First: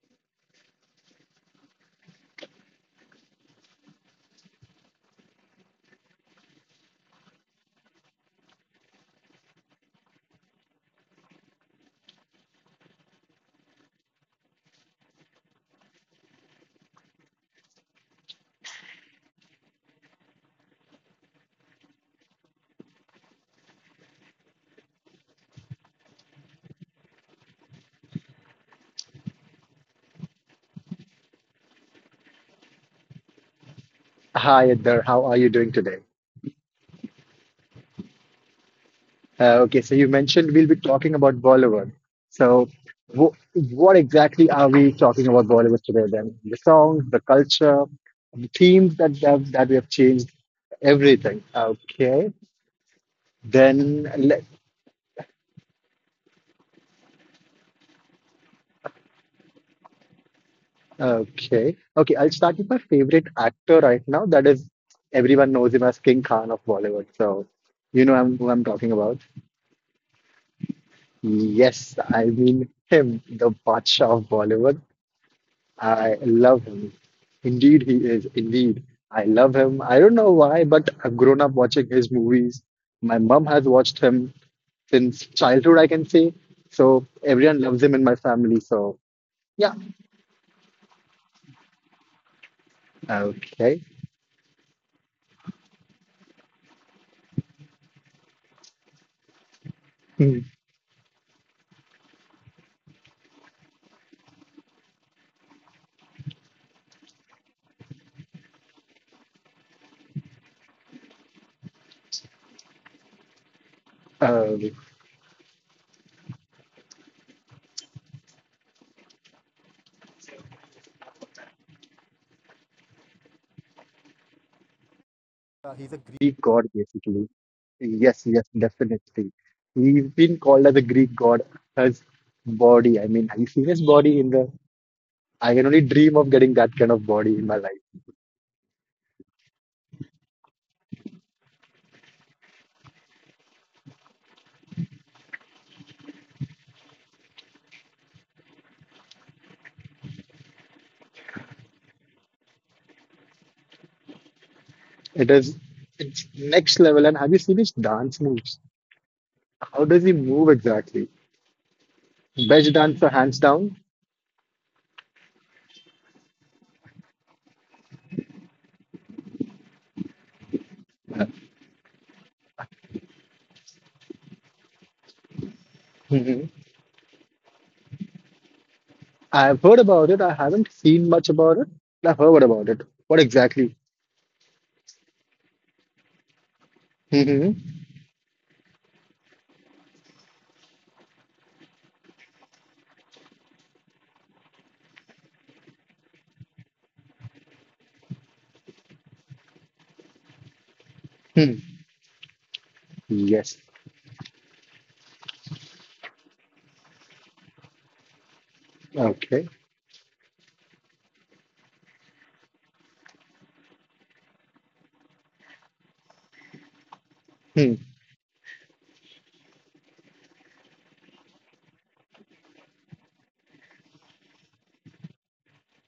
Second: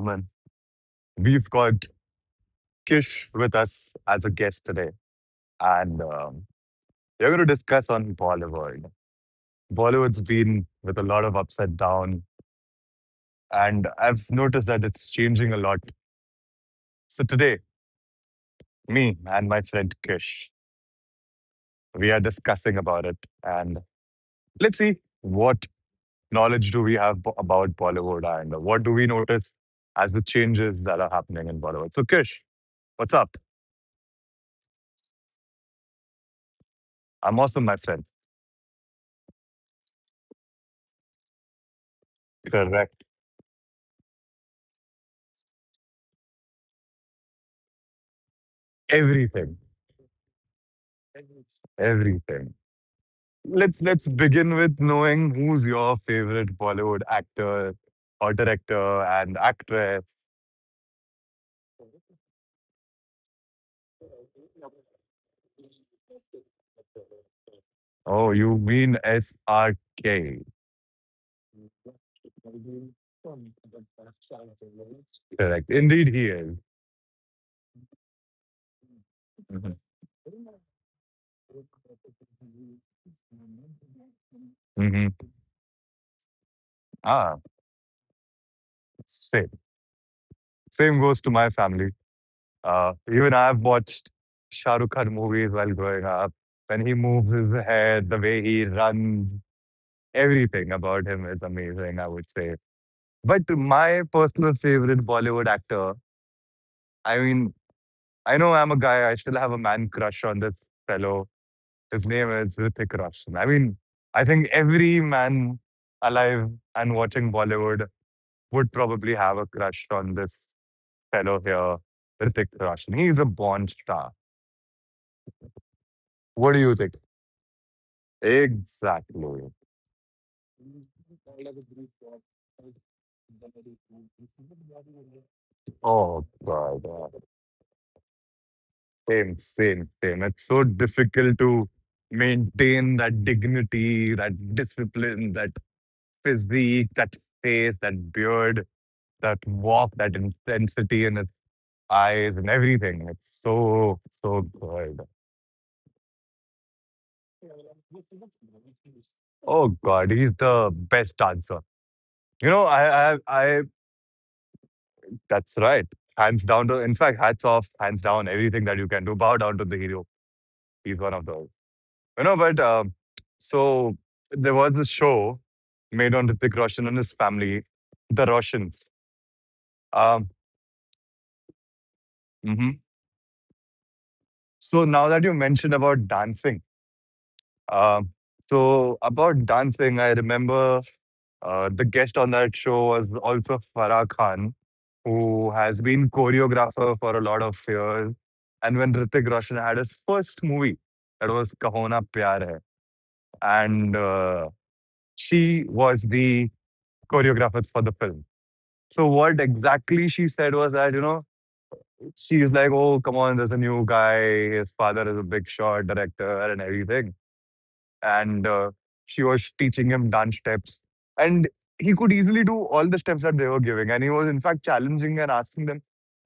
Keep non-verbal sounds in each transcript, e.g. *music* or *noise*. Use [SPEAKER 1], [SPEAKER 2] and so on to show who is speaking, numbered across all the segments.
[SPEAKER 1] gentlemen. We've got Kish with us as a guest today, and we're going to discuss on Bollywood. Bollywood's been with a lot of upside down, and I've noticed that it's changing a lot. So today, me and my friend Kish, we are discussing about it, and let's see what knowledge do we have about Bollywood, and what do we notice as the changes that are happening in Bollywood. So Kish, what's up?
[SPEAKER 2] Hi, Edgar. How are you doing today?
[SPEAKER 1] I'm awesome, my friend.
[SPEAKER 2] Okay, so you mentioned we'll be talking about Bollywood. So,
[SPEAKER 1] Correct.
[SPEAKER 2] wh what exactly are we talking about Bollywood today then? The songs, the culture, the themes that that,
[SPEAKER 1] Everything.
[SPEAKER 2] that we have changed, everything. Okay,
[SPEAKER 1] Everything. Let's
[SPEAKER 2] then
[SPEAKER 1] let's
[SPEAKER 2] let.
[SPEAKER 1] begin with knowing who's your favorite Bollywood actor or director and actress.
[SPEAKER 2] Okay, okay. I'll start with my favorite actor right now. That is, everyone knows him as King Khan of Bollywood. So,
[SPEAKER 1] Oh,
[SPEAKER 2] I'm, who
[SPEAKER 1] you
[SPEAKER 2] I'm talking
[SPEAKER 1] mean
[SPEAKER 2] about.
[SPEAKER 1] SRK,
[SPEAKER 2] Yes, I mean him, the Badshah of Bollywood.
[SPEAKER 1] correct? Indeed,
[SPEAKER 2] I
[SPEAKER 1] he is.
[SPEAKER 2] love him. Indeed, he is. Indeed. I love
[SPEAKER 1] Mhm.
[SPEAKER 2] him. I don't know why, but I've grown up watching his movies. My mom has watched him
[SPEAKER 1] Mhm.
[SPEAKER 2] since childhood, I can say. So
[SPEAKER 1] Ah,
[SPEAKER 2] everyone loves him in my family. So
[SPEAKER 1] same.
[SPEAKER 2] yeah.
[SPEAKER 1] Same goes to my family. Even I've
[SPEAKER 2] Okay.
[SPEAKER 1] watched Shah Rukh Khan movies while growing up. When he moves his head, the way he runs,
[SPEAKER 2] Hmm.
[SPEAKER 1] everything about him is amazing, I would say. But my personal favorite Bollywood actor, I mean, I know I'm a guy. I still have a man crush on this fellow. His name is Hrithik Roshan. I mean, I think
[SPEAKER 2] Uh,
[SPEAKER 1] every man alive and watching Bollywood would probably have a crush on this fellow here, Hrithik Roshan. He's a born star. What do you
[SPEAKER 2] Greek
[SPEAKER 1] think?
[SPEAKER 2] god, basically. Yes, yes,
[SPEAKER 1] Exactly.
[SPEAKER 2] definitely. He's been called as a Greek god. His body. I mean, have you seen his body in the? I can
[SPEAKER 1] Oh
[SPEAKER 2] only dream
[SPEAKER 1] God,
[SPEAKER 2] of getting
[SPEAKER 1] yeah.
[SPEAKER 2] that kind of body in my life.
[SPEAKER 1] Same, same, same. It's so difficult to maintain that dignity, that discipline, that physique, that face, that beard, that walk, that intensity in his eyes and everything. It's so so good.
[SPEAKER 2] It is it's next level. And have you seen his dance moves?
[SPEAKER 1] Oh God,
[SPEAKER 2] How
[SPEAKER 1] he's
[SPEAKER 2] does he
[SPEAKER 1] the
[SPEAKER 2] move
[SPEAKER 1] best
[SPEAKER 2] exactly?
[SPEAKER 1] dancer. You know,
[SPEAKER 2] Best dancer,
[SPEAKER 1] I
[SPEAKER 2] hands down.
[SPEAKER 1] that's right. Hands down to, in fact, hats off, hands down, everything that you can do. Bow down to the hero. He's one of those. You know, but so there was a show made on Hrithik Roshan and
[SPEAKER 2] hmm
[SPEAKER 1] his family, the Roshans.
[SPEAKER 2] I've heard
[SPEAKER 1] Um,
[SPEAKER 2] about it. I haven't seen much about it. I've
[SPEAKER 1] mhm.
[SPEAKER 2] heard about it. What exactly?
[SPEAKER 1] So now that you mentioned about dancing,
[SPEAKER 2] hmm
[SPEAKER 1] Um, so about dancing, I remember the guest on that show was also Farah Khan, who has been choreographer for a lot of years. And when Ritik Roshan had his first movie, that was
[SPEAKER 2] Hmm.
[SPEAKER 1] Kahona Pyar Hai,
[SPEAKER 2] Yes.
[SPEAKER 1] and she was the choreographer for the film. So what
[SPEAKER 2] Okay.
[SPEAKER 1] exactly she said was that, she's like, oh come on, there's a new guy. His father is a big shot director and everything.
[SPEAKER 2] Hmm.
[SPEAKER 1] And she was teaching him dance steps and he could easily do all the steps that they were giving, and he was in fact challenging and asking them,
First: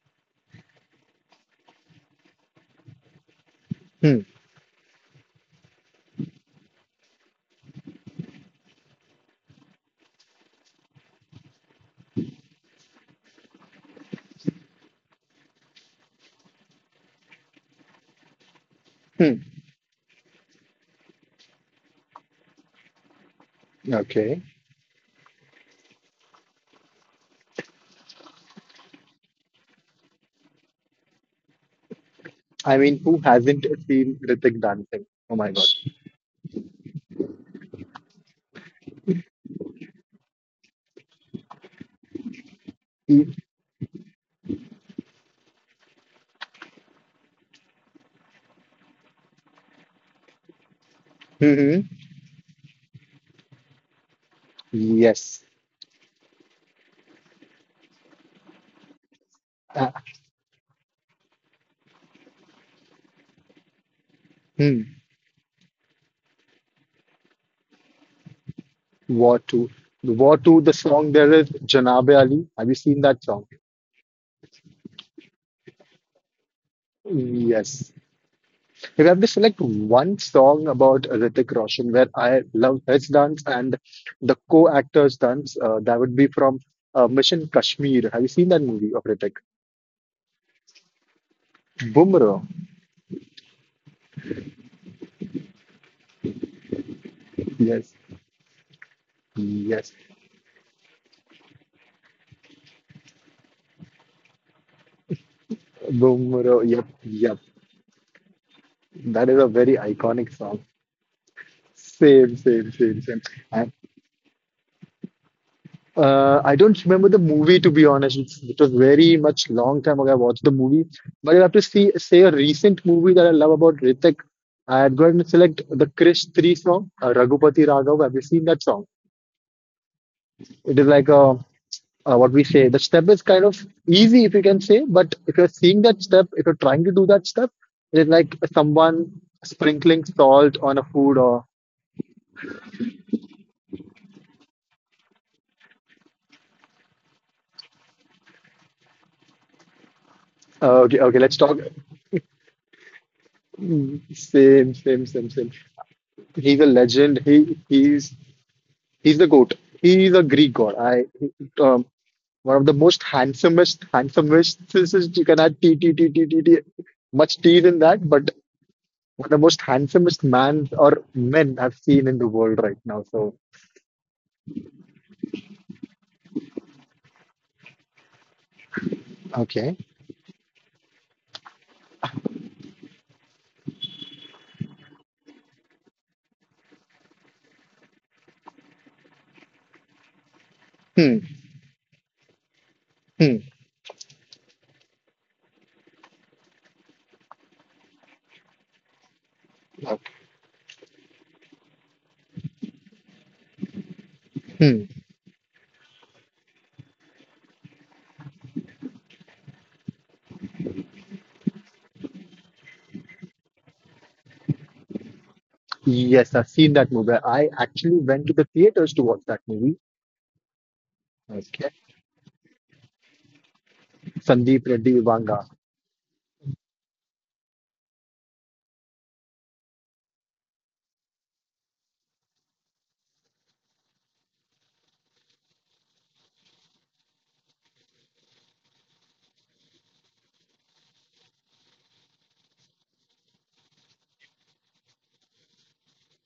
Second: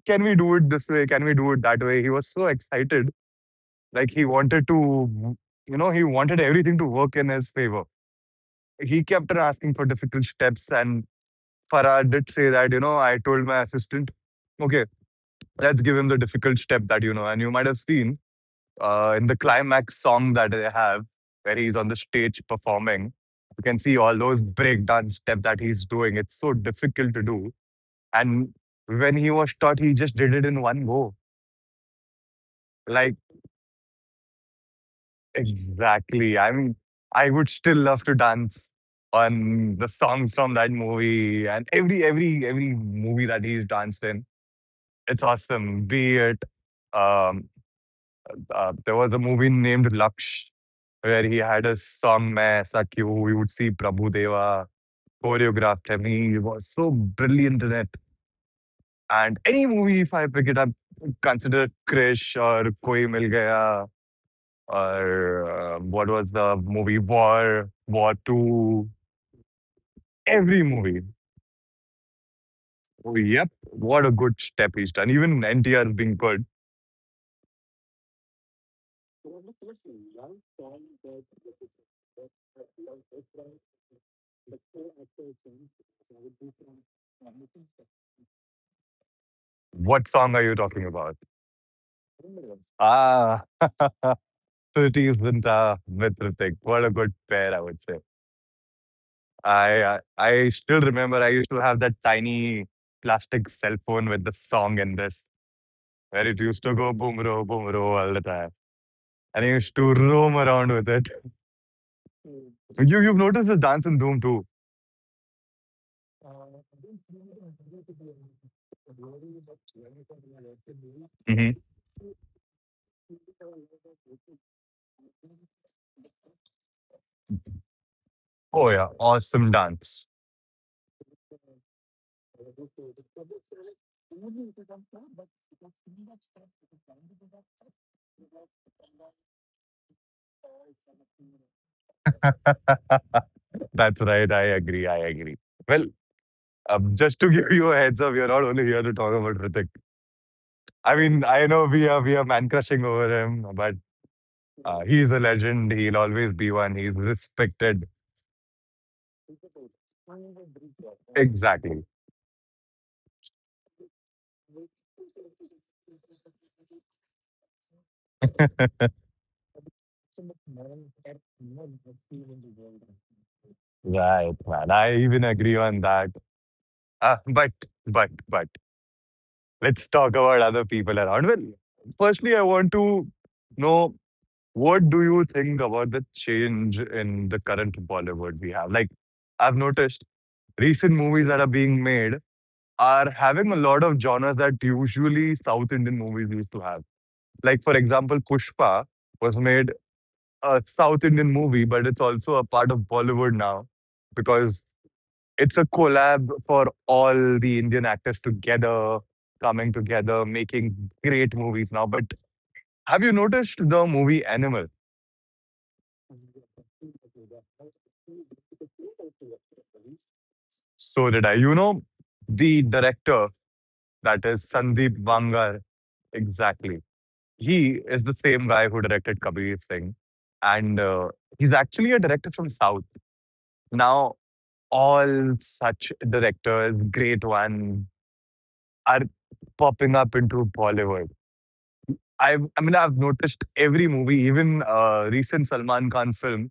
[SPEAKER 1] can we do it this way, can we do it that way? He was so excited. Like,
[SPEAKER 2] Hmm.
[SPEAKER 1] he wanted to, he wanted everything to work in his favor. He kept on asking for difficult steps, and Farah did say that, I told my assistant, okay, let's give him the difficult step that, and you might have seen in
[SPEAKER 2] Hmm.
[SPEAKER 1] the climax song that they have, where he's on the stage performing, you can see all
[SPEAKER 2] Okay.
[SPEAKER 1] those breakdance step that he's doing. It's so difficult to do. And when he was taught, he just did it in one go.
[SPEAKER 2] I mean,
[SPEAKER 1] Like,
[SPEAKER 2] who hasn't seen Ritik dancing? Oh my God.
[SPEAKER 1] exactly. I mean, I would still love to dance on the songs from that movie and every movie
[SPEAKER 2] He-
[SPEAKER 1] that he's danced in. It's awesome. Be it, um, there was a movie named Laksh where he had a
[SPEAKER 2] Mhm.
[SPEAKER 1] song "Main Aisa Kyun," we would see Prabhu Deva
[SPEAKER 2] Yes.
[SPEAKER 1] choreographed him. He was so brilliant in it. And any
[SPEAKER 2] Uh,
[SPEAKER 1] movie, if I pick it up, consider Krish or Koi Mil Gaya
[SPEAKER 2] Hmm.
[SPEAKER 1] or what was the movie, War, War 2,
[SPEAKER 2] War 2. War 2,
[SPEAKER 1] every
[SPEAKER 2] the
[SPEAKER 1] movie.
[SPEAKER 2] song there is Janabe Ali. Have you seen
[SPEAKER 1] Oh,
[SPEAKER 2] that song?
[SPEAKER 1] yep, what a good step he's done. Even NTR is being good.
[SPEAKER 2] Yes. If I have to select one song about Hrithik Roshan where I love his dance and the co-actors' dance, that would be from Mission Kashmir. Have you seen that movie of Hrithik?
[SPEAKER 1] What song are you talking about?
[SPEAKER 2] Bumro.
[SPEAKER 1] Ah, *laughs* Pretty Zinta with Ritik. What a good pair, I would
[SPEAKER 2] Yes.
[SPEAKER 1] say. I
[SPEAKER 2] Yes.
[SPEAKER 1] uh, I still remember I used to have that tiny plastic cell phone with the song in this, where it
[SPEAKER 2] Bumro.
[SPEAKER 1] used to
[SPEAKER 2] Yep.
[SPEAKER 1] go
[SPEAKER 2] Yep.
[SPEAKER 1] boom ro all the time,
[SPEAKER 2] That is
[SPEAKER 1] and
[SPEAKER 2] a
[SPEAKER 1] I
[SPEAKER 2] very
[SPEAKER 1] used to
[SPEAKER 2] iconic
[SPEAKER 1] roam
[SPEAKER 2] song.
[SPEAKER 1] around with it.
[SPEAKER 2] Same, same, same,
[SPEAKER 1] You you've
[SPEAKER 2] same.
[SPEAKER 1] noticed the
[SPEAKER 2] And
[SPEAKER 1] dance in Doom too.
[SPEAKER 2] I don't remember the movie to be honest. It was very much long time ago I watched the movie. But I have
[SPEAKER 1] Hmm.
[SPEAKER 2] to see say a recent movie that I love about Ritik. I'd go ahead and select the Krish 3 song, Raghupati Raghav. Have you seen that
[SPEAKER 1] Oh
[SPEAKER 2] song?
[SPEAKER 1] yeah, awesome dance.
[SPEAKER 2] It is like a what we say the step is kind of easy if you can say but if you're seeing that step if you're trying to do that step, it is like someone sprinkling salt on a food or
[SPEAKER 1] *laughs* That's right. I agree. I agree. Well, just to give you a heads up, we are not only here to talk about Hrithik. I
[SPEAKER 2] okay okay
[SPEAKER 1] mean,
[SPEAKER 2] let's
[SPEAKER 1] I
[SPEAKER 2] talk.
[SPEAKER 1] know we are man crushing over him, but
[SPEAKER 2] Mm, same same
[SPEAKER 1] he's a
[SPEAKER 2] same same
[SPEAKER 1] legend. He'll always be
[SPEAKER 2] he's a
[SPEAKER 1] one. He's
[SPEAKER 2] legend he
[SPEAKER 1] respected.
[SPEAKER 2] he's He's the goat. He is a Greek god. Um,
[SPEAKER 1] Exactly.
[SPEAKER 2] One of the most handsomest, handsomest. This is you can add t t t t t t much teeth in that, but
[SPEAKER 1] *laughs*
[SPEAKER 2] one of the most handsomest man or men I've seen in the world right now. So
[SPEAKER 1] Right, man. I even agree on that. Uh, but, but
[SPEAKER 2] okay,
[SPEAKER 1] let's talk about other people around. Well, firstly, I want to know, what do you think about the change in the current Bollywood we have? Like, I've noticed recent
[SPEAKER 2] hmm,
[SPEAKER 1] movies that are being made are
[SPEAKER 2] hmm,
[SPEAKER 1] having a lot of genres that usually South Indian movies used to have. Like, for example, Pushpa was made
[SPEAKER 2] okay.
[SPEAKER 1] a South Indian movie, but it's also a part of Bollywood now because
[SPEAKER 2] hmm.
[SPEAKER 1] it's a collab for all the Indian actors together, coming together, making great movies now. But have you noticed the movie Animal?
[SPEAKER 2] Yes, I've seen that movie. I actually went to the theaters to watch that movie.
[SPEAKER 1] So did I. You
[SPEAKER 2] Okay,
[SPEAKER 1] know, the director, that is
[SPEAKER 2] Sandeep Reddy
[SPEAKER 1] Sandeep
[SPEAKER 2] Vanga.
[SPEAKER 1] Bangar, exactly. He is the same guy who directed Kabir Singh. And he's actually a director from South. Now, all such directors, great ones, are popping up into Bollywood. I mean, I've noticed every movie, even recent Salman Khan film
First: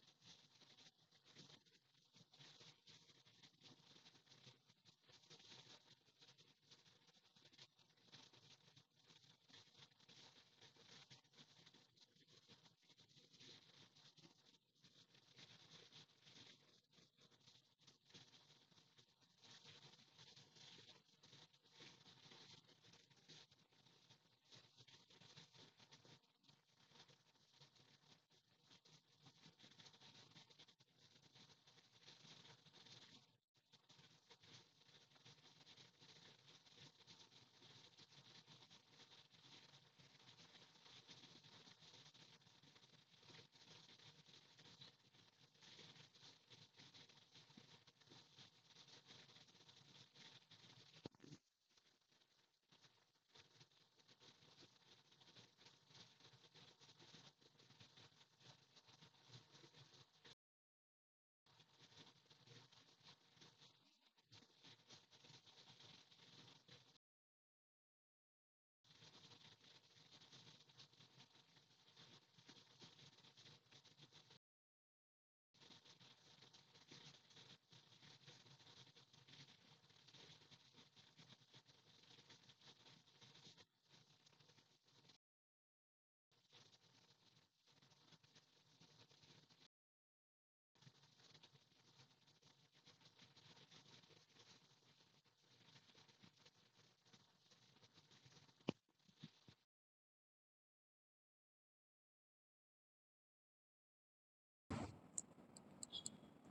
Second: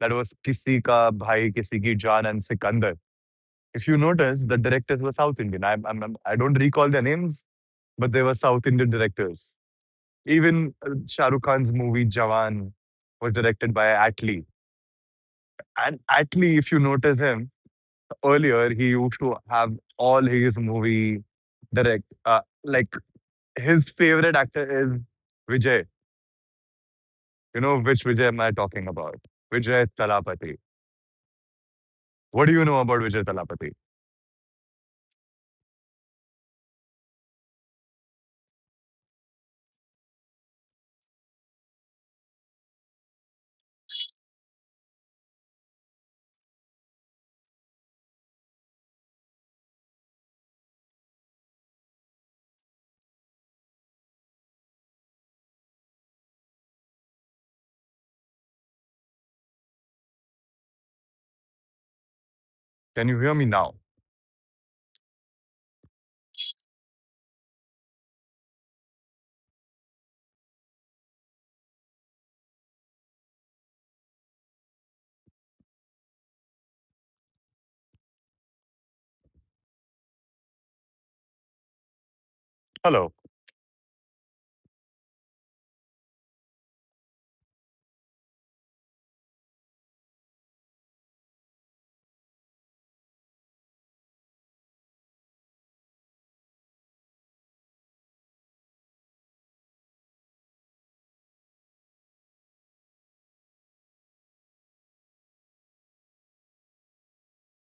[SPEAKER 1] that was Kisi Ka Bhai, Kisi Ki Jaan, and Sikandar. If you notice, the directors were South Indian. I don't recall their names, but they were South Indian directors. Even Shah Rukh Khan's movie Jawan was directed by Atlee. And Atlee, if you notice him earlier, he used to have all his movie direct. Like, his favorite actor is Vijay. You know which Vijay am I talking about? Vijay Talapati. What do you know about Vijay Talapati? Can you hear me now? Hello.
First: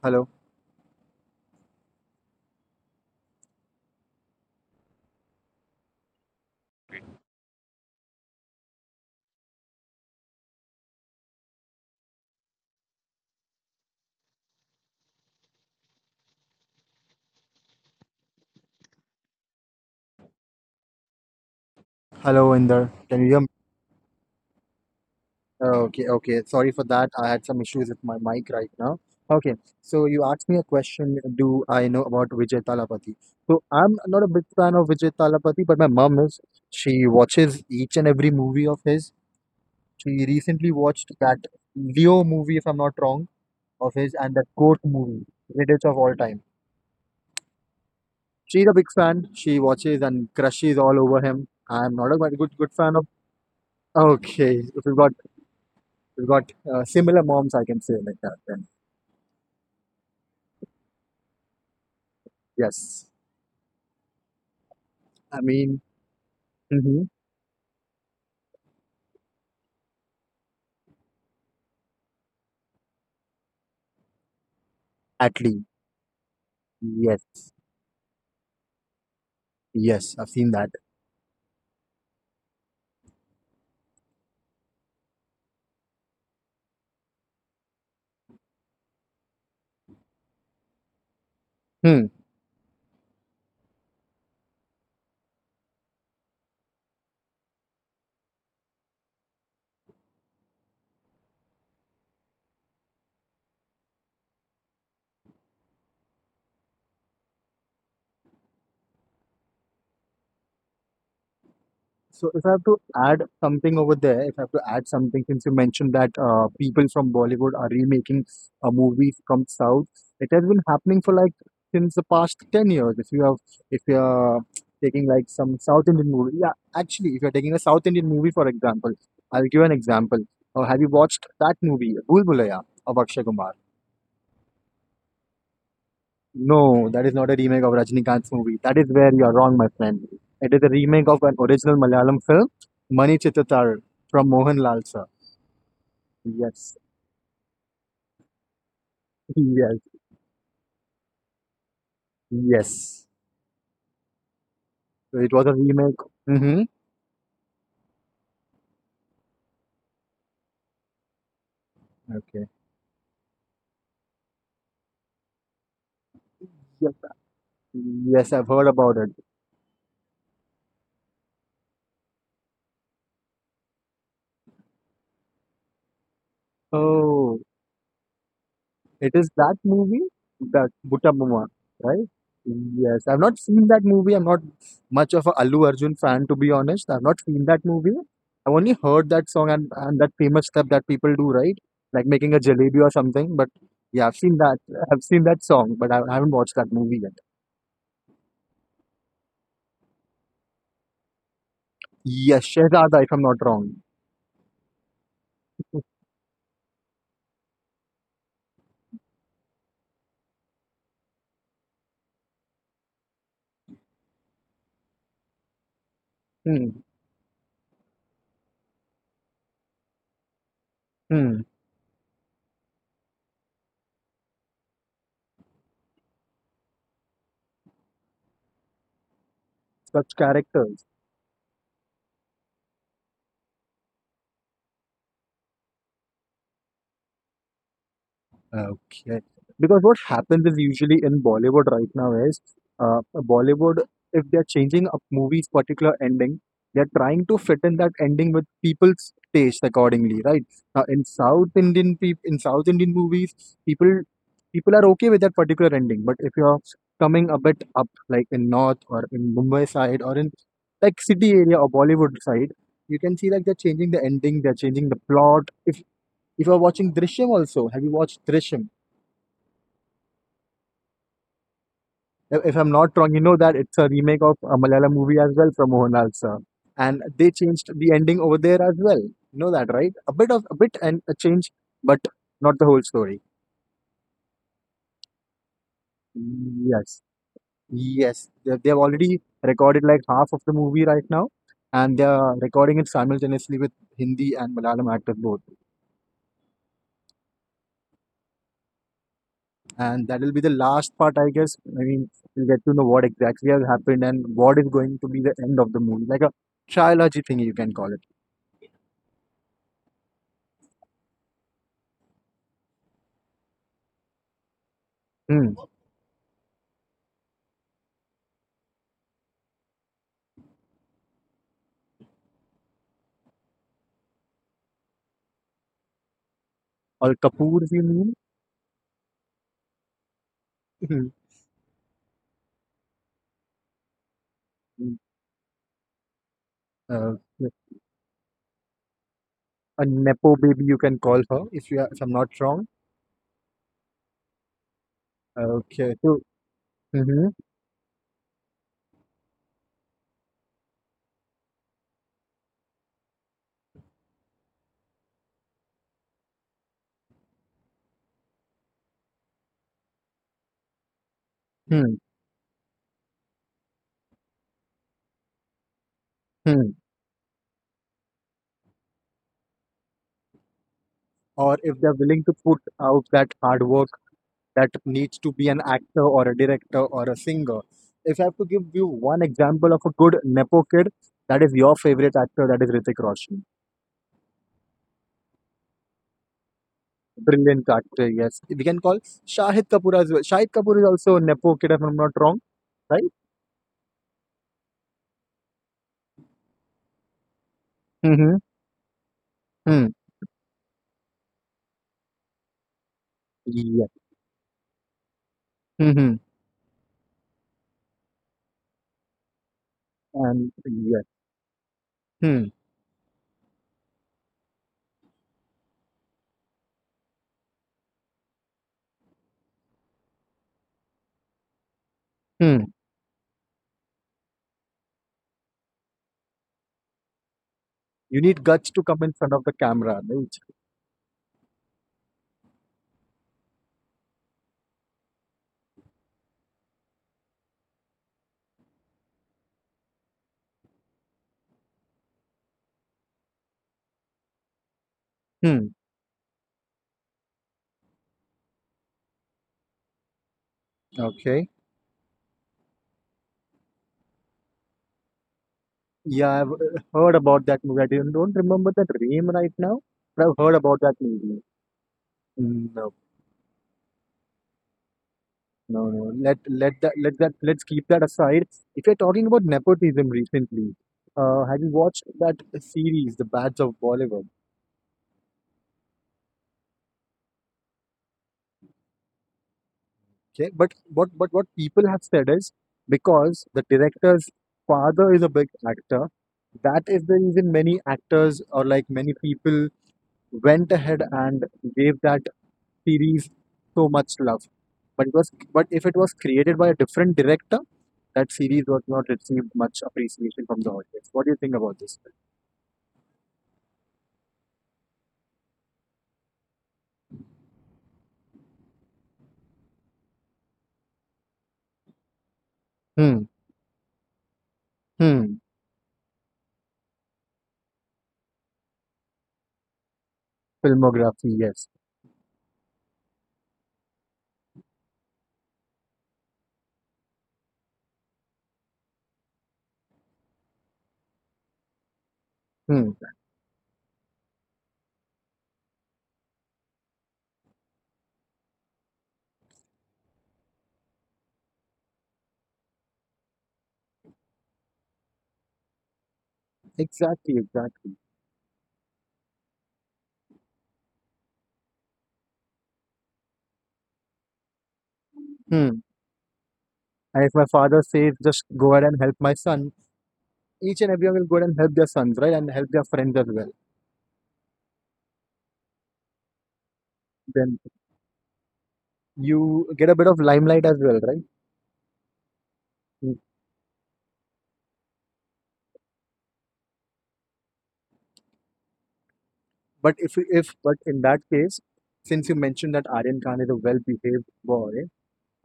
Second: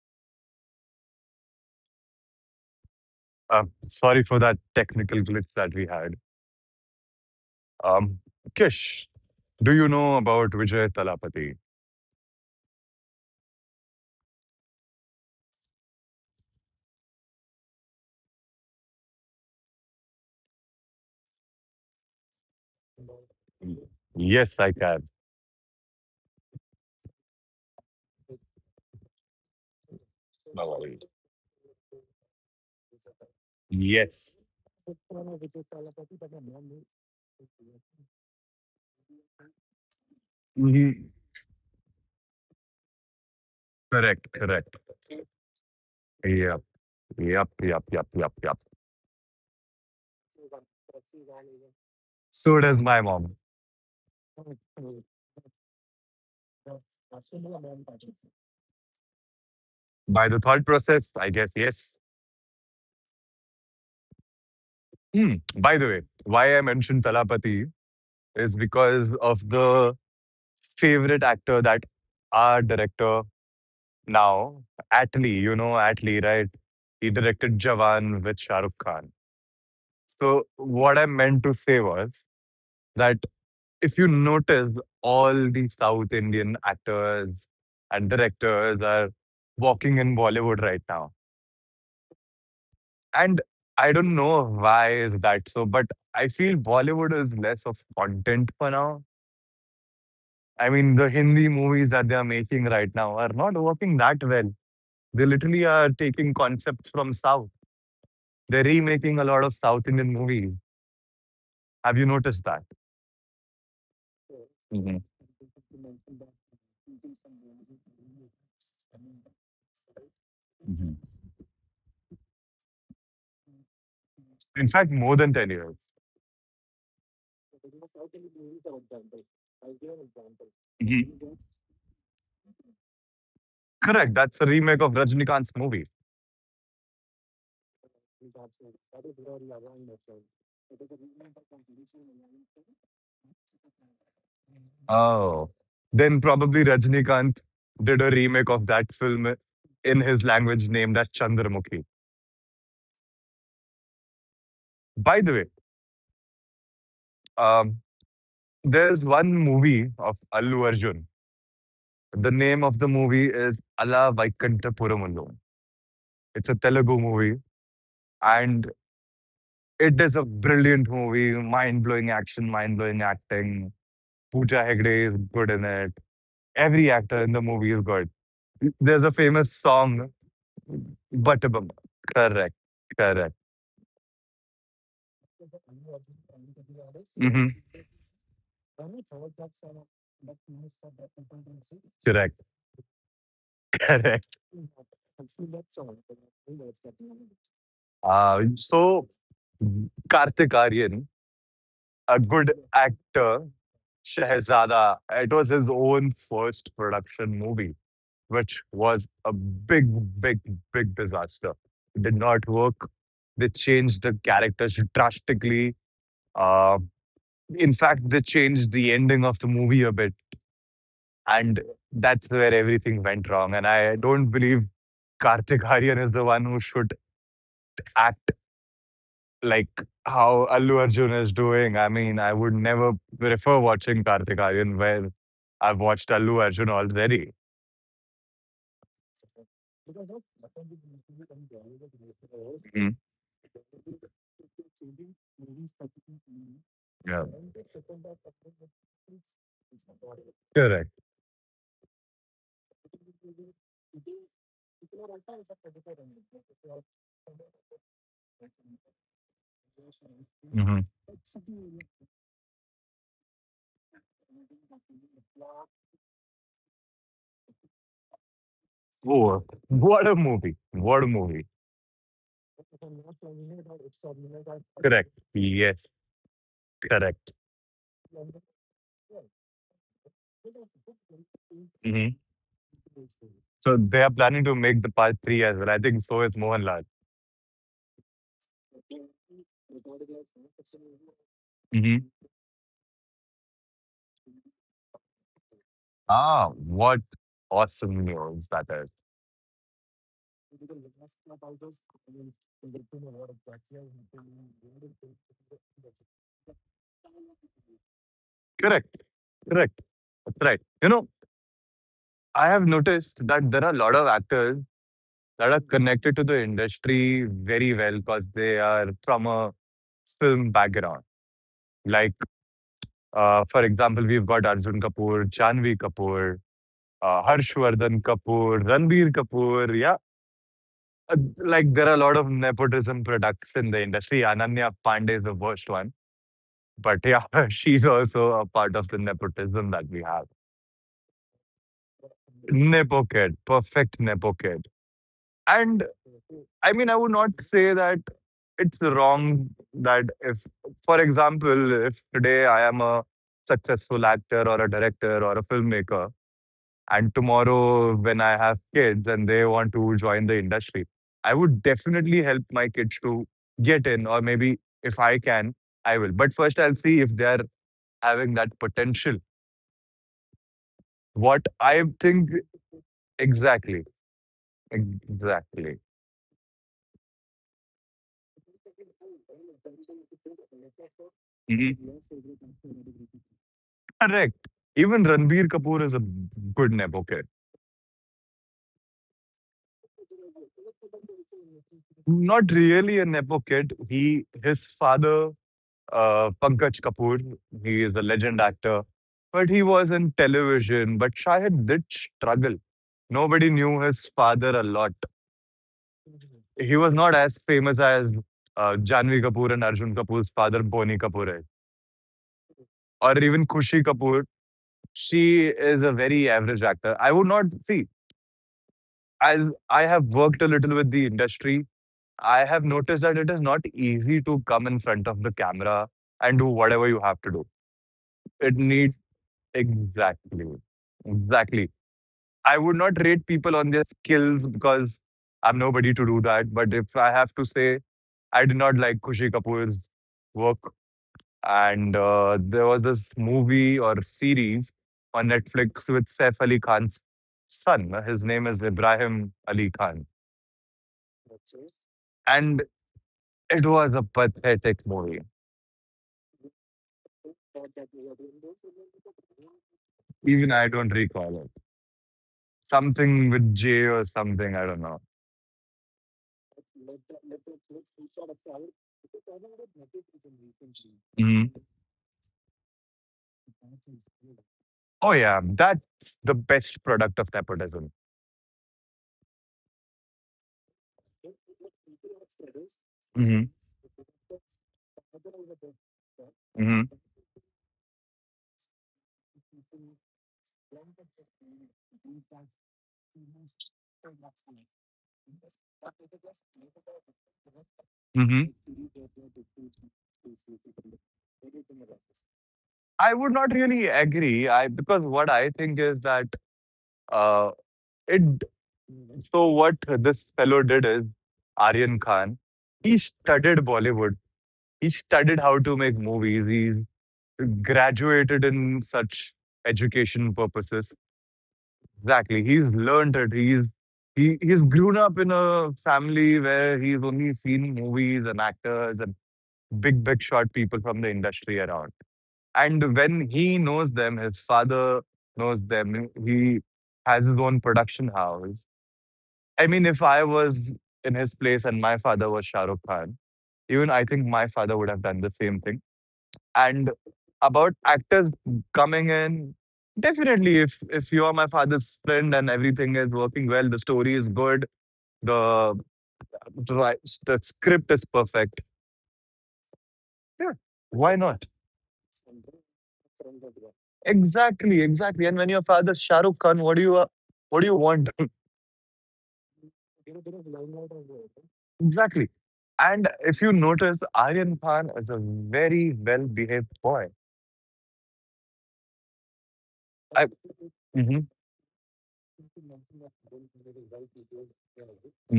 [SPEAKER 2] Hello,
[SPEAKER 1] Sorry for that technical glitch that we had. Um, Kish, do you know about Vijay Talapati?
[SPEAKER 2] hello, Inder. Can you hear me?
[SPEAKER 1] Yes, I can.
[SPEAKER 2] Okay, okay. Sorry for that. I had some issues with my mic right now. Okay, so you
[SPEAKER 1] No
[SPEAKER 2] asked me a
[SPEAKER 1] worries.
[SPEAKER 2] question, do I know about Vijay Talapathy? So I'm
[SPEAKER 1] Yes.
[SPEAKER 2] not a big fan of Vijay Talapathy, but my mom is. She watches each and every movie of his. She recently
[SPEAKER 1] Mhm.
[SPEAKER 2] watched that Leo movie, if I'm not wrong, of
[SPEAKER 1] Correct,
[SPEAKER 2] his, and that
[SPEAKER 1] correct.
[SPEAKER 2] Goat movie, greatest of all
[SPEAKER 1] Yep,
[SPEAKER 2] time.
[SPEAKER 1] yep, yep, yep, yep, yep.
[SPEAKER 2] She's a big fan. She watches and crushes all over him. I'm not a
[SPEAKER 1] So does
[SPEAKER 2] good
[SPEAKER 1] my
[SPEAKER 2] fan of.
[SPEAKER 1] mom.
[SPEAKER 2] Okay, we've got similar moms, I can say like that. Then
[SPEAKER 1] By the thought process, I guess yes.
[SPEAKER 2] yes.
[SPEAKER 1] Hmm.
[SPEAKER 2] I
[SPEAKER 1] By the
[SPEAKER 2] mean,
[SPEAKER 1] way, why I mentioned
[SPEAKER 2] mm-hmm.
[SPEAKER 1] Talapati is because of the favorite actor that our director now, Atlee, you know
[SPEAKER 2] Atlee.
[SPEAKER 1] Atlee, right? He
[SPEAKER 2] Yes,
[SPEAKER 1] directed Jawan with Shah Rukh Khan.
[SPEAKER 2] yes, I've
[SPEAKER 1] So
[SPEAKER 2] seen that.
[SPEAKER 1] what I meant to say was that, if you notice, all the South Indian actors and directors are walking in Bollywood right now.
[SPEAKER 2] Hmm.
[SPEAKER 1] And I don't know why is that so, but I feel Bollywood is less of content for now. I mean, the Hindi movies that they are making right now are not working that well. They literally are taking concepts from South. They're remaking a lot of South Indian movies. Have you
[SPEAKER 2] So
[SPEAKER 1] noticed
[SPEAKER 2] if I
[SPEAKER 1] that?
[SPEAKER 2] have to add something over there, if I have to add something, since you mentioned that people from Bollywood are remaking movies from South, it has been
[SPEAKER 1] Mhm.
[SPEAKER 2] happening for like since the past 10 years. If you have, if you are
[SPEAKER 1] In fact,
[SPEAKER 2] taking
[SPEAKER 1] more
[SPEAKER 2] like
[SPEAKER 1] than 10
[SPEAKER 2] some
[SPEAKER 1] years.
[SPEAKER 2] South Indian movie, yeah, actually, if you're taking a South Indian movie, for example, I'll give an example. Have you
[SPEAKER 1] Mhm.
[SPEAKER 2] watched that movie, Bhul Bhulaiyaa, of Akshay Kumar?
[SPEAKER 1] Correct. That's a remake of Rajnikant's movie.
[SPEAKER 2] No, that is not a remake of Rajnikant's movie. That is where you are wrong, my friend. It is a remake of an original Malayalam film, Mani Chittatar, from Mohanlal sir.
[SPEAKER 1] Oh, then probably
[SPEAKER 2] Yes,
[SPEAKER 1] Rajnikant did a remake of that film
[SPEAKER 2] yes,
[SPEAKER 1] in his language named as Chandramukhi.
[SPEAKER 2] yes. So
[SPEAKER 1] By
[SPEAKER 2] it
[SPEAKER 1] the
[SPEAKER 2] was
[SPEAKER 1] way,
[SPEAKER 2] a remake. Mm-hmm.
[SPEAKER 1] um, there's one movie of Allu Arjun. The
[SPEAKER 2] Okay.
[SPEAKER 1] name of the movie is Ala Vaikanta Puramullu. It's a Telugu movie.
[SPEAKER 2] Yes, I've heard
[SPEAKER 1] And
[SPEAKER 2] about it.
[SPEAKER 1] it is a brilliant movie, mind-blowing action, mind-blowing acting. Pooja Hegde is good in it. Every actor in
[SPEAKER 2] Oh.
[SPEAKER 1] the movie is good. There's
[SPEAKER 2] It
[SPEAKER 1] a
[SPEAKER 2] is that
[SPEAKER 1] famous
[SPEAKER 2] movie,
[SPEAKER 1] song,
[SPEAKER 2] that Buttamuma,
[SPEAKER 1] Buttabum.
[SPEAKER 2] right?
[SPEAKER 1] Correct,
[SPEAKER 2] Yes, I've not
[SPEAKER 1] correct.
[SPEAKER 2] seen that movie. I'm not much of a Allu Arjun fan, to be honest. I've not seen
[SPEAKER 1] Hmm.
[SPEAKER 2] that movie. I've only heard that song and that famous step that people do, right? Like making a
[SPEAKER 1] Correct,
[SPEAKER 2] jalebi or something. But
[SPEAKER 1] *laughs*
[SPEAKER 2] yeah, I've seen
[SPEAKER 1] correct.
[SPEAKER 2] that. I've seen that song, but I haven't watched that movie yet.
[SPEAKER 1] Uh, so, Kartik Aryan, a
[SPEAKER 2] Yes,
[SPEAKER 1] good
[SPEAKER 2] Shehzada, if I'm not
[SPEAKER 1] actor,
[SPEAKER 2] wrong.
[SPEAKER 1] Shehzada, it was his own first production movie, which was a big, big, big disaster. It did not work. They changed the characters drastically. Uh,
[SPEAKER 2] Hmm.
[SPEAKER 1] in fact, they changed the ending of the movie a bit,
[SPEAKER 2] Hmm.
[SPEAKER 1] and that's where everything went wrong. And I don't believe Karthik Aaryan is the one who should act like
[SPEAKER 2] Such
[SPEAKER 1] how Allu
[SPEAKER 2] characters.
[SPEAKER 1] Arjun is doing. I mean, I would never prefer watching Karthik Aaryan where I've watched Allu Arjun already.
[SPEAKER 2] Okay. Because what happens is usually in Bollywood right now is
[SPEAKER 1] Mhm.
[SPEAKER 2] Bollywood, if they're changing a movie's particular ending, they're trying
[SPEAKER 1] Yeah,
[SPEAKER 2] to fit in that ending with people's taste accordingly, right? Now
[SPEAKER 1] correct.
[SPEAKER 2] in South Indian movies, people are okay with that particular ending. But if you're coming a bit up, like in North or in Mumbai side or in
[SPEAKER 1] Mhm.
[SPEAKER 2] like city area or Bollywood side, you can see like they're changing the ending, they're changing the plot. If you're watching Drishyam also, have you watched Drishyam?
[SPEAKER 1] Oh, what a movie. What a movie.
[SPEAKER 2] If I'm not wrong, you know that it's a remake of a Malayalam
[SPEAKER 1] Correct.
[SPEAKER 2] movie as well from
[SPEAKER 1] Yes,
[SPEAKER 2] Mohanlal sir, and they
[SPEAKER 1] correct.
[SPEAKER 2] changed the ending over there as well. You know that, right? A bit of a bit and a change, but
[SPEAKER 1] Hmm.
[SPEAKER 2] not the whole story.
[SPEAKER 1] So they are planning to make the part three as well. I think so is Mohanlal.
[SPEAKER 2] Yes, yes. They have already recorded like half of the movie right now, and they
[SPEAKER 1] Hmm.
[SPEAKER 2] are recording it simultaneously with Hindi and Malayalam actors both.
[SPEAKER 1] Ah, what awesome news that is.
[SPEAKER 2] And that will be the last part, I guess. I mean, we'll get to know what exactly has happened and what is going to be the end of the movie, like a trilogy thing you can call it.
[SPEAKER 1] Correct. Correct. That's right. You know, I have noticed that there are a lot of actors
[SPEAKER 2] Hmm.
[SPEAKER 1] that are connected to the industry very well because they are from a film background. Like, for example, we've got Arjun Kapoor, Janvi Kapoor,
[SPEAKER 2] Or Kapoor, we
[SPEAKER 1] Harshvardhan
[SPEAKER 2] mean.
[SPEAKER 1] Kapoor, Ranbir Kapoor. Yeah,
[SPEAKER 2] Mhm.
[SPEAKER 1] like there are a lot of nepotism products in the industry. Ananya Pandey is the worst one, but
[SPEAKER 2] Uh,
[SPEAKER 1] yeah, *laughs* she's also a part of the nepotism
[SPEAKER 2] a
[SPEAKER 1] that we have.
[SPEAKER 2] nepo baby, you can call her if you are, if I'm not wrong.
[SPEAKER 1] Nepo kid, perfect nepo kid. And
[SPEAKER 2] Okay. So,
[SPEAKER 1] I mean, I would
[SPEAKER 2] hmm
[SPEAKER 1] not say that it's wrong that if, for example, if today I am a successful actor or a director or a filmmaker, and tomorrow, when I have kids and they want to join the industry, I would
[SPEAKER 2] hmm
[SPEAKER 1] definitely help my kids to get in, or maybe if I can, I will. But
[SPEAKER 2] hmm.
[SPEAKER 1] first, I'll see if they're having that potential.
[SPEAKER 2] Or
[SPEAKER 1] What
[SPEAKER 2] if they're
[SPEAKER 1] I
[SPEAKER 2] willing to
[SPEAKER 1] think,
[SPEAKER 2] put out that hard work
[SPEAKER 1] exactly,
[SPEAKER 2] that needs to be an
[SPEAKER 1] exactly.
[SPEAKER 2] actor or a director or a singer. If I have to give you one example of a good nepo kid, that is your
[SPEAKER 1] Mhm.
[SPEAKER 2] favorite actor. That is Hrithik Roshan.
[SPEAKER 1] Correct. Even Ranbir Kapoor is a good Nepo kid.
[SPEAKER 2] Brilliant actor. Yes, we can call Shahid Kapoor as well. Shahid Kapoor is also a nepo kid, if I'm not wrong,
[SPEAKER 1] Not
[SPEAKER 2] right?
[SPEAKER 1] really a Nepo kid. He, his father, Pankaj Kapoor. He is a
[SPEAKER 2] Mm-hmm.
[SPEAKER 1] legend actor, but he
[SPEAKER 2] Hmm.
[SPEAKER 1] was in television. But Shahid did struggle. Nobody
[SPEAKER 2] Yeah.
[SPEAKER 1] knew his father a lot.
[SPEAKER 2] Mm-hmm.
[SPEAKER 1] He was not as famous as Janvi Kapoor and Arjun Kapoor's
[SPEAKER 2] And
[SPEAKER 1] father,
[SPEAKER 2] yeah.
[SPEAKER 1] Boni Kapoor, is,
[SPEAKER 2] Hmm.
[SPEAKER 1] or even Kushi Kapoor. She is a very average actor. I would not see, as I have worked a little with the industry, I
[SPEAKER 2] Hmm.
[SPEAKER 1] have noticed that it is not easy to come in front of the camera and do whatever you have to do.
[SPEAKER 2] You need
[SPEAKER 1] It
[SPEAKER 2] guts to come
[SPEAKER 1] needs
[SPEAKER 2] in front of the camera, right?
[SPEAKER 1] exactly. Exactly. I would not rate people on their skills because I'm nobody to do that. But if I have to say, I did not like Kushi Kapoor's work. And there was this movie or series on
[SPEAKER 2] Hmm.
[SPEAKER 1] Netflix with Saif Ali Khan's son. His name is Ibrahim Ali Khan.
[SPEAKER 2] Okay.
[SPEAKER 1] And it was a pathetic movie.
[SPEAKER 2] Yeah, I've heard about that movie. I didn't, don't remember the name right now, but I've heard
[SPEAKER 1] Even I
[SPEAKER 2] about that
[SPEAKER 1] don't
[SPEAKER 2] movie.
[SPEAKER 1] recall it.
[SPEAKER 2] Mm, No,
[SPEAKER 1] Something with J or something. I don't know.
[SPEAKER 2] no, no. Let that let's keep that aside. If you're talking about nepotism recently,
[SPEAKER 1] Mhm.
[SPEAKER 2] have you watched that series, The Bads of Bollywood?
[SPEAKER 1] Oh, yeah. That's the best product of nepotism.
[SPEAKER 2] Okay, but what people have said is because
[SPEAKER 1] Mhm,
[SPEAKER 2] the director's father is a big actor, that
[SPEAKER 1] mhm,
[SPEAKER 2] is the reason many actors or like many people went ahead and gave that series so much love. But it was but if it was created by a different director, that
[SPEAKER 1] mhm.
[SPEAKER 2] series was not received much appreciation from the audience. What do you think about this?
[SPEAKER 1] I would not really agree. I Because what I think is that uh, it. So what this fellow did is Aryan Khan. He
[SPEAKER 2] Hmm.
[SPEAKER 1] studied Bollywood. He
[SPEAKER 2] Hmm.
[SPEAKER 1] studied how to make movies. He's graduated in such education purposes.
[SPEAKER 2] Filmography, yes.
[SPEAKER 1] Exactly. He's learned it. He's grown up in a family where he's only seen movies and actors and big big shot people from the industry around.
[SPEAKER 2] Hmm.
[SPEAKER 1] And when he knows them, his father knows them. He has his own production house. I mean, if I was in his place and my father was Shah Rukh Khan, even I think my father would have done the same thing. And
[SPEAKER 2] Exactly,
[SPEAKER 1] about
[SPEAKER 2] exactly.
[SPEAKER 1] actors coming in, definitely, if you are my father's friend and everything is working well, the story is good,
[SPEAKER 2] Hmm.
[SPEAKER 1] the right,
[SPEAKER 2] And if
[SPEAKER 1] the
[SPEAKER 2] my father
[SPEAKER 1] script is
[SPEAKER 2] says just
[SPEAKER 1] perfect.
[SPEAKER 2] go ahead and help my son,
[SPEAKER 1] Yeah,
[SPEAKER 2] each and everyone
[SPEAKER 1] why
[SPEAKER 2] will go
[SPEAKER 1] not?
[SPEAKER 2] and help their sons, right, and help their friends as well.
[SPEAKER 1] Exactly, exactly. And when your father's Shah Rukh Khan,
[SPEAKER 2] Then
[SPEAKER 1] what do you want?
[SPEAKER 2] you get a bit of limelight as well, right?
[SPEAKER 1] Exactly. And
[SPEAKER 2] Mm.
[SPEAKER 1] if you notice, Aryan Khan is a very well behaved boy.
[SPEAKER 2] But
[SPEAKER 1] I,
[SPEAKER 2] if but in that
[SPEAKER 1] Mhm,
[SPEAKER 2] case, since you mentioned that Aryan Khan is a well-behaved boy,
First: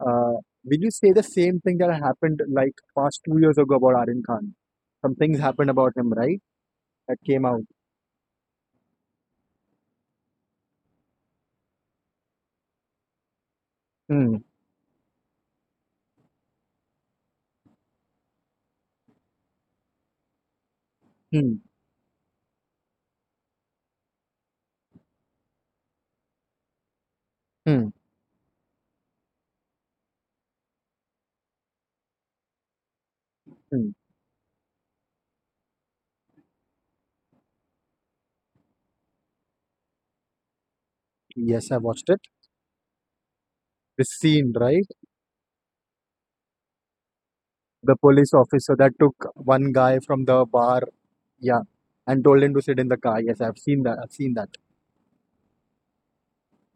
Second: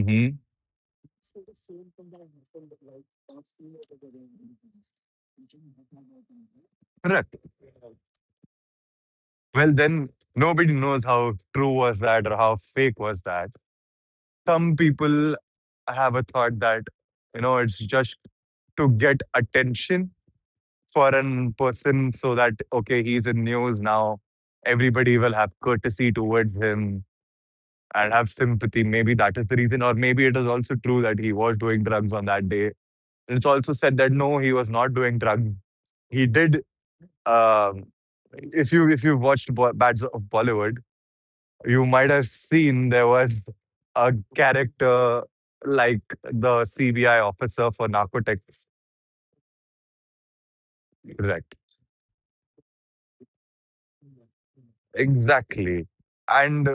[SPEAKER 2] uh, will you say the same thing that happened like past 2 years ago about Aryan Khan? Some things happened about him, right? That
[SPEAKER 1] Correct.
[SPEAKER 2] came out.
[SPEAKER 1] Well, then nobody knows how true was that or how fake was that.
[SPEAKER 2] Hmm.
[SPEAKER 1] Some people have a thought that, it's just to get attention for an
[SPEAKER 2] Hmm.
[SPEAKER 1] person so that, okay, he's in news now. Everybody will have courtesy towards him
[SPEAKER 2] Hmm.
[SPEAKER 1] and have sympathy. Maybe that is the reason. Or maybe it is also true that he was doing drugs on that day. And it's also
[SPEAKER 2] Hmm.
[SPEAKER 1] said that no, he was not doing drugs. He did. Um, if you watched Bats of Bollywood,
[SPEAKER 2] Yes, I
[SPEAKER 1] you
[SPEAKER 2] watched
[SPEAKER 1] might
[SPEAKER 2] it.
[SPEAKER 1] have seen there was
[SPEAKER 2] The
[SPEAKER 1] a
[SPEAKER 2] scene, right?
[SPEAKER 1] character like the CBI officer for
[SPEAKER 2] The police
[SPEAKER 1] narcotic,
[SPEAKER 2] officer that took one guy from the bar,
[SPEAKER 1] correct,
[SPEAKER 2] yeah, and told him to sit in the car. Yes, I've seen that. I've seen that.
[SPEAKER 1] exactly, and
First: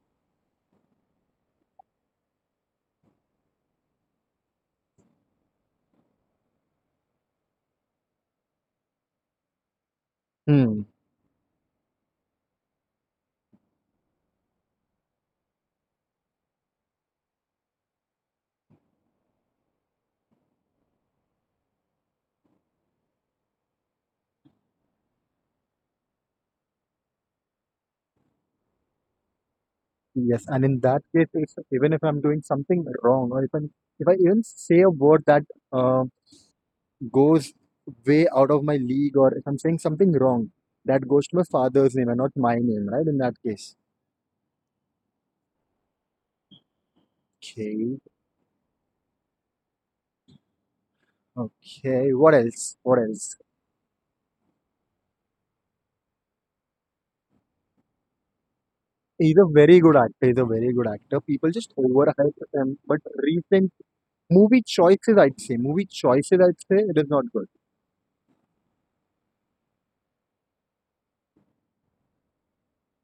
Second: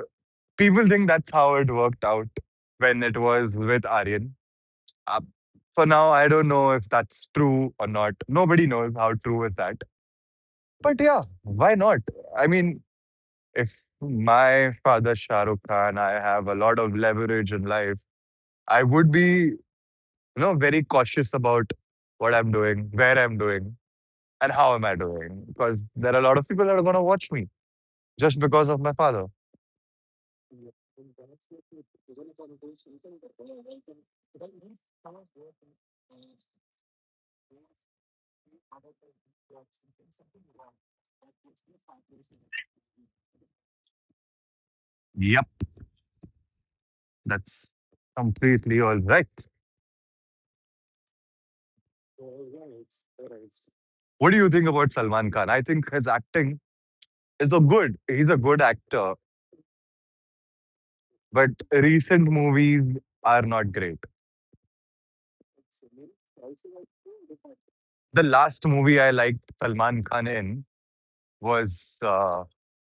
[SPEAKER 1] people think that's how it worked out when it was with Aryan. Uh, for now, I don't know if that's true or not. Nobody knows how true is that.
[SPEAKER 2] Hmm.
[SPEAKER 1] But yeah, why not? I mean, if my father Shah Rukh Khan, I have a lot of leverage in life. I would be, very cautious about what I'm doing, where I'm doing, and how am I doing, because there are a lot of people that are gonna watch me just because of my father.
[SPEAKER 2] Yes, and in that case, if, even if I'm doing something wrong, or if I'm, if I even say a word that uh, goes way out of my league, or if I'm saying something wrong, that goes to my father's name and not my name, right? In that case.
[SPEAKER 1] Yep, that's
[SPEAKER 2] Okay.
[SPEAKER 1] completely all right.
[SPEAKER 2] Okay. What else? What else?
[SPEAKER 1] What do you think about Salman Khan? I think his acting is a good. He's a good actor,
[SPEAKER 2] He's a very good actor. He's a very good actor. People
[SPEAKER 1] but
[SPEAKER 2] just
[SPEAKER 1] recent
[SPEAKER 2] overhype him.
[SPEAKER 1] movies
[SPEAKER 2] But
[SPEAKER 1] are
[SPEAKER 2] recent
[SPEAKER 1] not great.
[SPEAKER 2] movie choices, I'd say, movie choices, I'd say, it is not good.
[SPEAKER 1] The last movie I liked Salman Khan in was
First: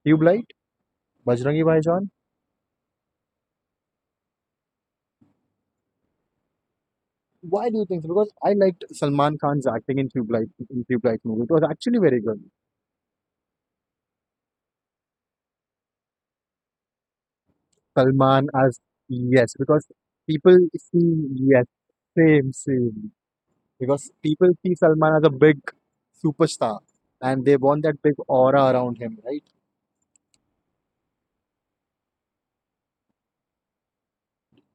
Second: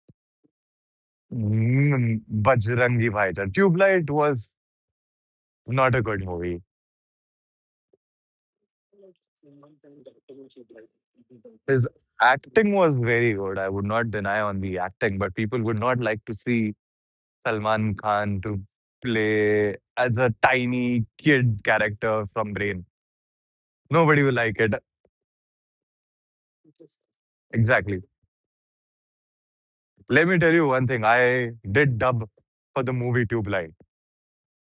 [SPEAKER 2] You like Bajrangi Bhaijaan?
[SPEAKER 1] mm, Bajrangi Bhaijaan. Tubelight was not a good movie.
[SPEAKER 2] Why do you think so? Because I liked Salman Khan's acting in Tube Light movie. It was
[SPEAKER 1] His
[SPEAKER 2] actually very good.
[SPEAKER 1] acting was very good. I would not deny on the acting, but people would not like to see Salman Khan
[SPEAKER 2] Salman
[SPEAKER 1] to
[SPEAKER 2] as yes,
[SPEAKER 1] play
[SPEAKER 2] because
[SPEAKER 1] as a
[SPEAKER 2] people
[SPEAKER 1] tiny
[SPEAKER 2] see
[SPEAKER 1] kid
[SPEAKER 2] yes,
[SPEAKER 1] character
[SPEAKER 2] same,
[SPEAKER 1] from Brain.
[SPEAKER 2] same. Because
[SPEAKER 1] Nobody will
[SPEAKER 2] people
[SPEAKER 1] like it.
[SPEAKER 2] see Salman as a big superstar and they want
[SPEAKER 1] Exactly.
[SPEAKER 2] that big aura around him, right?
[SPEAKER 1] Let me tell you one thing. I did dub for the movie Tubelight.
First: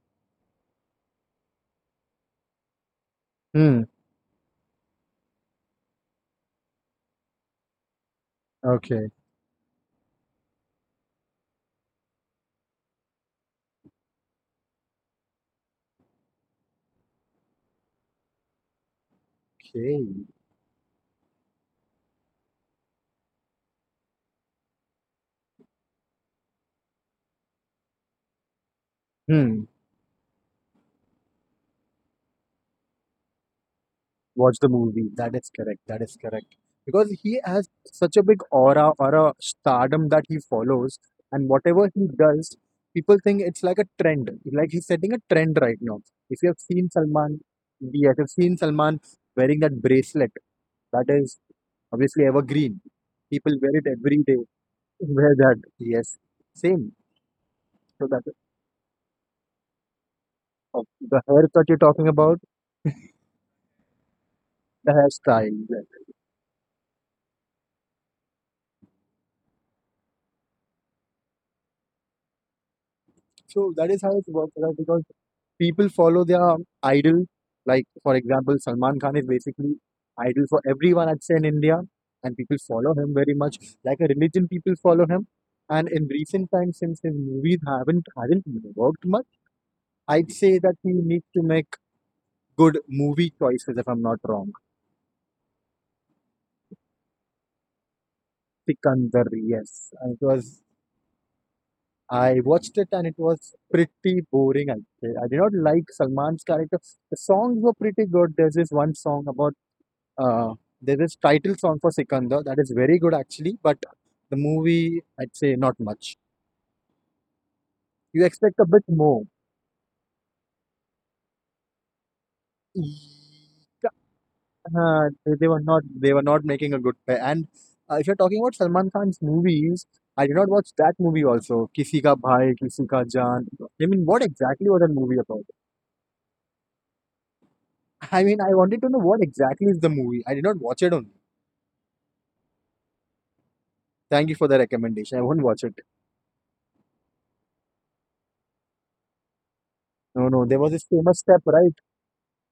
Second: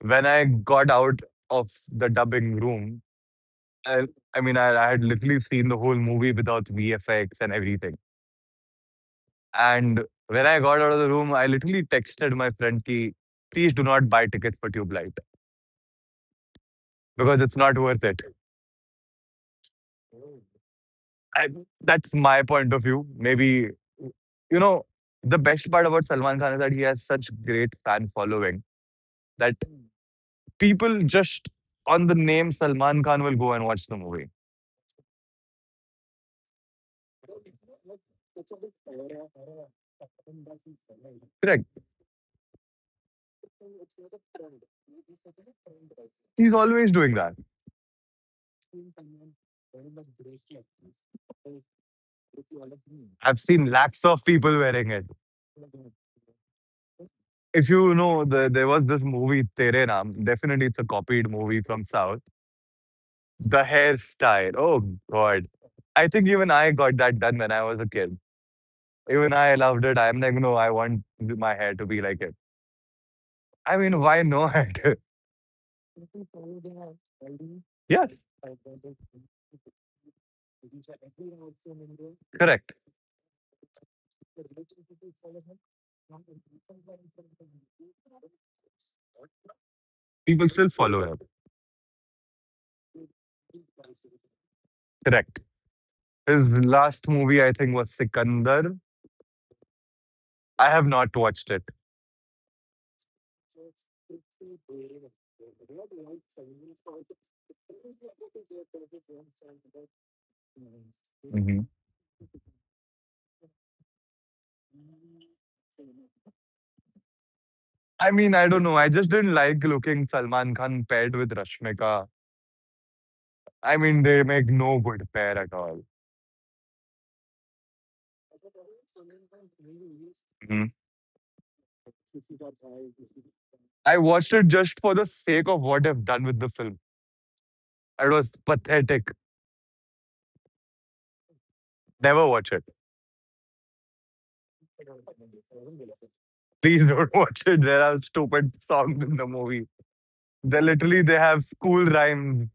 [SPEAKER 1] When I got out of the dubbing room,
[SPEAKER 2] Hmm.
[SPEAKER 1] I, I mean, I had literally seen the whole movie without VFX and everything.
[SPEAKER 2] Okay.
[SPEAKER 1] And when I got out of the room, I literally texted my friend "Ki please do not buy tickets for Tube Light because it's not worth it.
[SPEAKER 2] Okay.
[SPEAKER 1] I, that's my point of view. Maybe, you know, the best part about Salman Khan is that he has such great fan following that
[SPEAKER 2] Hmm.
[SPEAKER 1] people just on the name Salman Khan will go and watch the movie.
[SPEAKER 2] Watch the movie. That is correct. That is correct. Because he has such a big aura or a stardom that he follows, and
[SPEAKER 1] Correct.
[SPEAKER 2] whatever he does, people think it's like a trend. Like he's setting a trend right now. If you
[SPEAKER 1] He's
[SPEAKER 2] have seen
[SPEAKER 1] always doing that.
[SPEAKER 2] Salman, yes, I've seen Salman wearing that bracelet. That is obviously evergreen.
[SPEAKER 1] I've
[SPEAKER 2] People
[SPEAKER 1] seen
[SPEAKER 2] wear it
[SPEAKER 1] lakhs of
[SPEAKER 2] every day.
[SPEAKER 1] people wearing
[SPEAKER 2] *laughs*
[SPEAKER 1] it.
[SPEAKER 2] Wear that. Yes, same.
[SPEAKER 1] If you
[SPEAKER 2] So that
[SPEAKER 1] know, the, there was this movie, Tere Naam. Definitely, it's a
[SPEAKER 2] of the
[SPEAKER 1] copied
[SPEAKER 2] hair
[SPEAKER 1] movie
[SPEAKER 2] cut you're
[SPEAKER 1] from
[SPEAKER 2] talking
[SPEAKER 1] South.
[SPEAKER 2] about,
[SPEAKER 1] The hairstyle. Oh
[SPEAKER 2] the
[SPEAKER 1] God.
[SPEAKER 2] hairstyle.
[SPEAKER 1] I think even I got that done when I was a kid. Even I loved it. I'm like, no, I want my hair to be like it.
[SPEAKER 2] So
[SPEAKER 1] I
[SPEAKER 2] that
[SPEAKER 1] mean,
[SPEAKER 2] is how
[SPEAKER 1] why
[SPEAKER 2] it works, right?
[SPEAKER 1] not?
[SPEAKER 2] Because
[SPEAKER 1] *laughs*
[SPEAKER 2] people follow their idol. Like,
[SPEAKER 1] Yes,
[SPEAKER 2] for example, Salman Khan is basically idol for everyone, I'd say, in India. And people
[SPEAKER 1] correct.
[SPEAKER 2] follow him very much. Like a religion, people follow him. And in recent times, since his movies have not worked much, I'd
[SPEAKER 1] People
[SPEAKER 2] say
[SPEAKER 1] still
[SPEAKER 2] that he
[SPEAKER 1] follow him.
[SPEAKER 2] needs to make good movie choices, if I'm not wrong.
[SPEAKER 1] Correct. His last movie, I think, was Sikandar.
[SPEAKER 2] Sikandar, yes. And it was
[SPEAKER 1] I have not watched it.
[SPEAKER 2] I watched it and it was pretty boring. I would say. I did not like Salman's character. The songs were pretty good. There's this one song about. Uh, there is title
[SPEAKER 1] Mhm.
[SPEAKER 2] song for Sikandar that is very good actually, but the movie I'd say not much.
[SPEAKER 1] I
[SPEAKER 2] You
[SPEAKER 1] mean, I
[SPEAKER 2] expect
[SPEAKER 1] don't
[SPEAKER 2] a
[SPEAKER 1] know.
[SPEAKER 2] bit
[SPEAKER 1] I just
[SPEAKER 2] more.
[SPEAKER 1] didn't like looking Salman Khan paired with Rashmika.
[SPEAKER 2] Uh,
[SPEAKER 1] I mean, they make no good
[SPEAKER 2] they
[SPEAKER 1] pair
[SPEAKER 2] they
[SPEAKER 1] at
[SPEAKER 2] were
[SPEAKER 1] all.
[SPEAKER 2] not they were not making a good pair. And if you're talking about Salman Khan's movies, I did not watch
[SPEAKER 1] Mhm.
[SPEAKER 2] that movie also. Kisi Ka Bhai, Kisi Ka Jaan. I
[SPEAKER 1] I
[SPEAKER 2] mean, what
[SPEAKER 1] watched it
[SPEAKER 2] exactly
[SPEAKER 1] just
[SPEAKER 2] was
[SPEAKER 1] for
[SPEAKER 2] that
[SPEAKER 1] the
[SPEAKER 2] movie about?
[SPEAKER 1] sake of what I've done with the film. It
[SPEAKER 2] I
[SPEAKER 1] was
[SPEAKER 2] mean, I wanted to know
[SPEAKER 1] pathetic.
[SPEAKER 2] what exactly is the movie. I did not watch it only.
[SPEAKER 1] Never watch it.
[SPEAKER 2] Thank you for the recommendation. I won't watch it.
[SPEAKER 1] Please don't *laughs* watch it. There are stupid songs in the movie.
[SPEAKER 2] No, no,
[SPEAKER 1] They
[SPEAKER 2] there was this
[SPEAKER 1] literally they
[SPEAKER 2] famous
[SPEAKER 1] have
[SPEAKER 2] step, right?
[SPEAKER 1] school rhymes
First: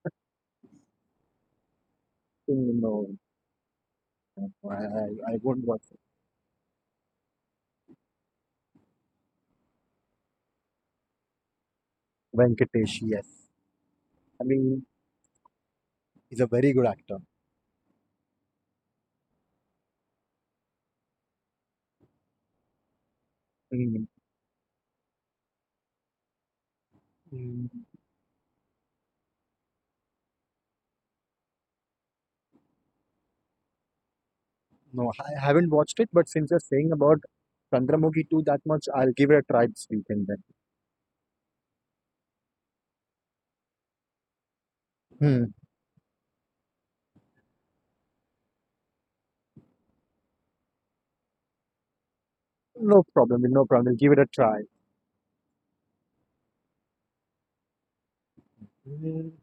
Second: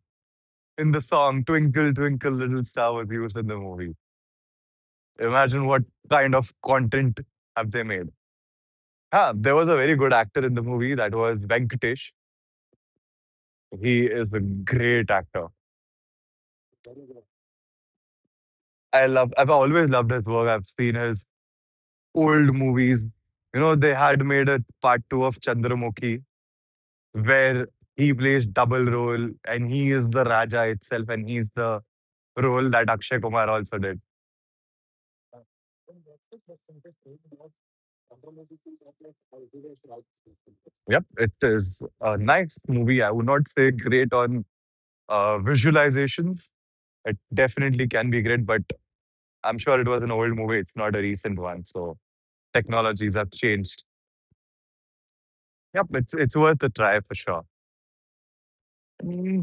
[SPEAKER 1] in the song "Twinkle Twinkle Little Star" was
[SPEAKER 2] No,
[SPEAKER 1] used in the movie.
[SPEAKER 2] I, I, I won't
[SPEAKER 1] Imagine what
[SPEAKER 2] watch.
[SPEAKER 1] kind of content have they made. Huh, there was a very good actor in the movie that was Venkatesh.
[SPEAKER 2] Venkatesh, yes.
[SPEAKER 1] He is a
[SPEAKER 2] I mean,
[SPEAKER 1] great actor.
[SPEAKER 2] he's a very good actor.
[SPEAKER 1] I love. I've always loved his work. I've seen his old movies. You know, they
[SPEAKER 2] mm,
[SPEAKER 1] had made a part two of Chandramukhi where
[SPEAKER 2] mm,
[SPEAKER 1] he plays double role and he is the Raja itself and he's the role that Akshay Kumar also did.
[SPEAKER 2] no, I haven't watched it, but since you're saying about Chandramukhi 2 that much, I'll give it a try this weekend then.
[SPEAKER 1] Yep, it is a nice movie. I would not say great on
[SPEAKER 2] Hmm.
[SPEAKER 1] visualizations. It definitely can be great, but I'm sure it was an old movie. It's not a recent one. So
[SPEAKER 2] No
[SPEAKER 1] technologies have
[SPEAKER 2] problem, no
[SPEAKER 1] changed.
[SPEAKER 2] problem. I'll give it a try.
[SPEAKER 1] Yep, it's worth a try for sure.
[SPEAKER 2] Mm.
[SPEAKER 1] Mm,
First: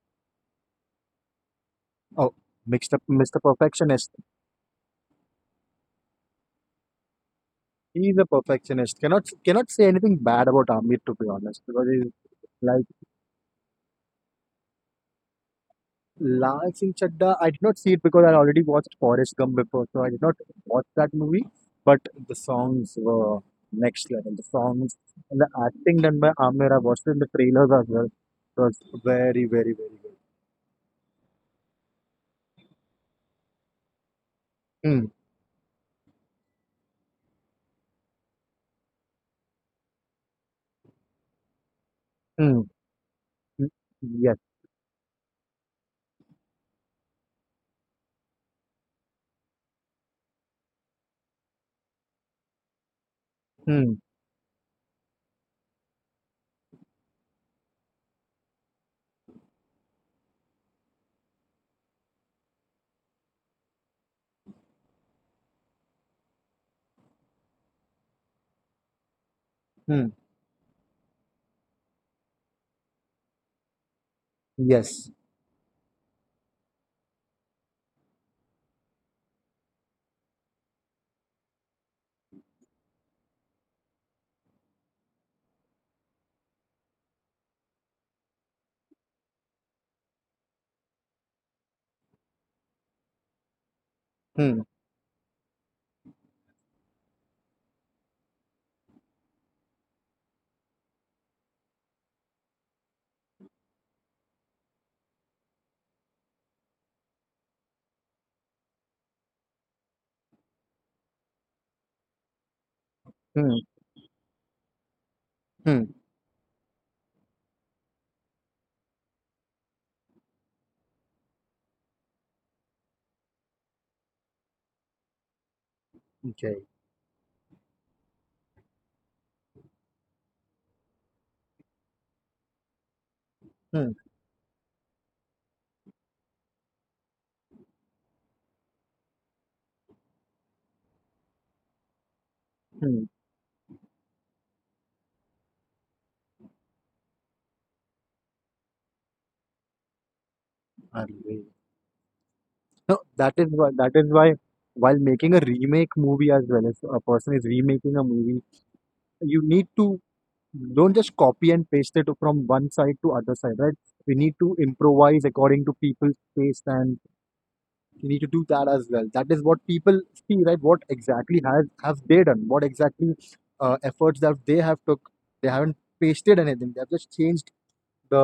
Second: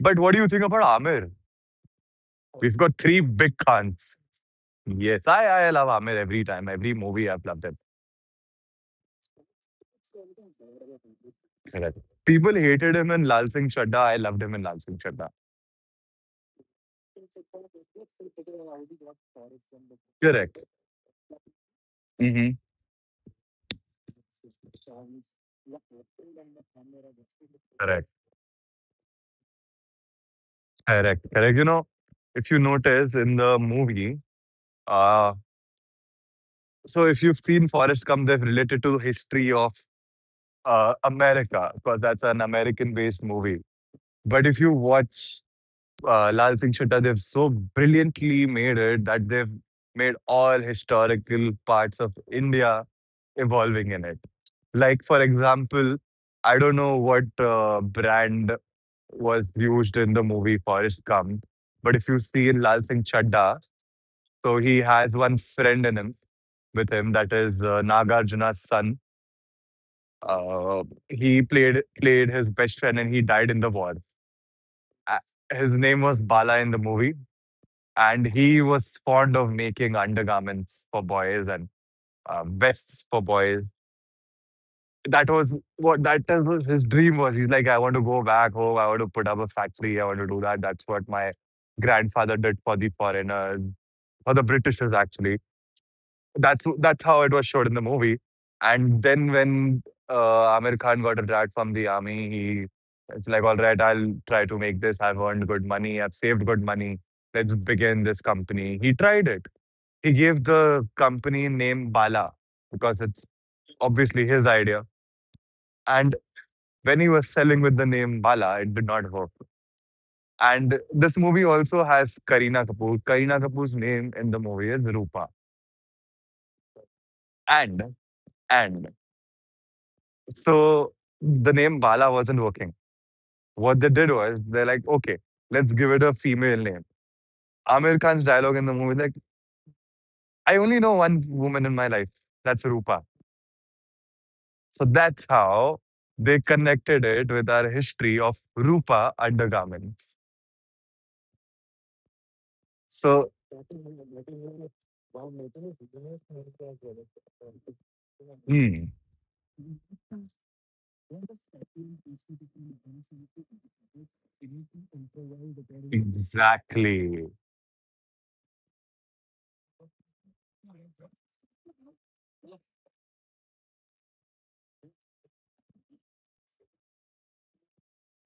[SPEAKER 1] but what do you think about Amir?
[SPEAKER 2] Oh,
[SPEAKER 1] We've
[SPEAKER 2] mixed
[SPEAKER 1] got
[SPEAKER 2] up,
[SPEAKER 1] three
[SPEAKER 2] Mr.
[SPEAKER 1] big
[SPEAKER 2] Perfectionist.
[SPEAKER 1] cons. Yes, I love Amir every time. Every movie I've loved it.
[SPEAKER 2] He's a perfectionist. Cannot say anything bad about Amir to be honest, because
[SPEAKER 1] Correct.
[SPEAKER 2] he's
[SPEAKER 1] People
[SPEAKER 2] like.
[SPEAKER 1] hated him in Lal Singh Chadda. I loved him in Lal Singh Chadda.
[SPEAKER 2] Lal Chadda, I did not see it because I already watched Forrest Gump before, so I did not
[SPEAKER 1] Correct.
[SPEAKER 2] watch that movie. But the
[SPEAKER 1] Mm-hmm.
[SPEAKER 2] songs were next level. The songs and the acting done by Amir, I watched it in the trailers as well.
[SPEAKER 1] Correct.
[SPEAKER 2] It was very, very, very good.
[SPEAKER 1] Correct. Correct. You know, if you notice in the movie,
[SPEAKER 2] Hmm.
[SPEAKER 1] uh, so if you've seen Forrest Gump, they've related to the history of America because that's an
[SPEAKER 2] Hmm.
[SPEAKER 1] American-based movie.
[SPEAKER 2] Hmm. Yes.
[SPEAKER 1] But if you watch Lal Singh Chadda, they've so brilliantly made it that they've made all historical parts of India evolving
[SPEAKER 2] Hmm.
[SPEAKER 1] in it. Like, for example, I don't know what brand was used in the movie Forrest Gump, but if you see in Lal Singh Chadda, so he has one friend in him with him that is Nagarjuna's son.
[SPEAKER 2] Hmm.
[SPEAKER 1] Uh, he played his best friend and he died in the war.
[SPEAKER 2] Yes.
[SPEAKER 1] His name was Bala in the movie, and he was fond of making undergarments for boys and vests for boys. That was what that is what his dream was. He's like, I want to go back home. I want to put up a factory. I want to do that. That's what my grandfather did for the foreigners, for the
[SPEAKER 2] Hmm.
[SPEAKER 1] Britishers actually. That's how it was showed in the movie. And then when Amir Khan got retired from the army, he it's like, all right, I'll try to make this. I've earned good money. I've saved good money. Let's begin this company. He tried it. He gave the company name Bala because it's
[SPEAKER 2] Hmm.
[SPEAKER 1] obviously his idea.
[SPEAKER 2] Hmm.
[SPEAKER 1] And when he was selling with the name Bala, it did not work. And this movie also has Kareena Kapoor. Kareena Kapoor's name in the movie is Rupa.
[SPEAKER 2] Okay.
[SPEAKER 1] And and so the name Bala wasn't working. What they
[SPEAKER 2] Hmm.
[SPEAKER 1] did was they're like, okay, let's give it a female name. Amir Khan's dialogue in the movie is like, I only know one woman in my life. That's Rupa.
[SPEAKER 2] Hmm.
[SPEAKER 1] So that's how they connected it with our history of Rupa undergarments.
[SPEAKER 2] Arre. No,
[SPEAKER 1] So
[SPEAKER 2] that is why. That is why. While making a remake movie as well, if a person is remaking a movie,
[SPEAKER 1] hmm.
[SPEAKER 2] you need to don't just copy and paste it from one side to other side, right? We need to improvise according to people's taste, and
[SPEAKER 1] Exactly.
[SPEAKER 2] we need to do that as well. That is what people see, right? What exactly has have they done? What exactly efforts that they have took. They haven't pasted anything, they have just changed the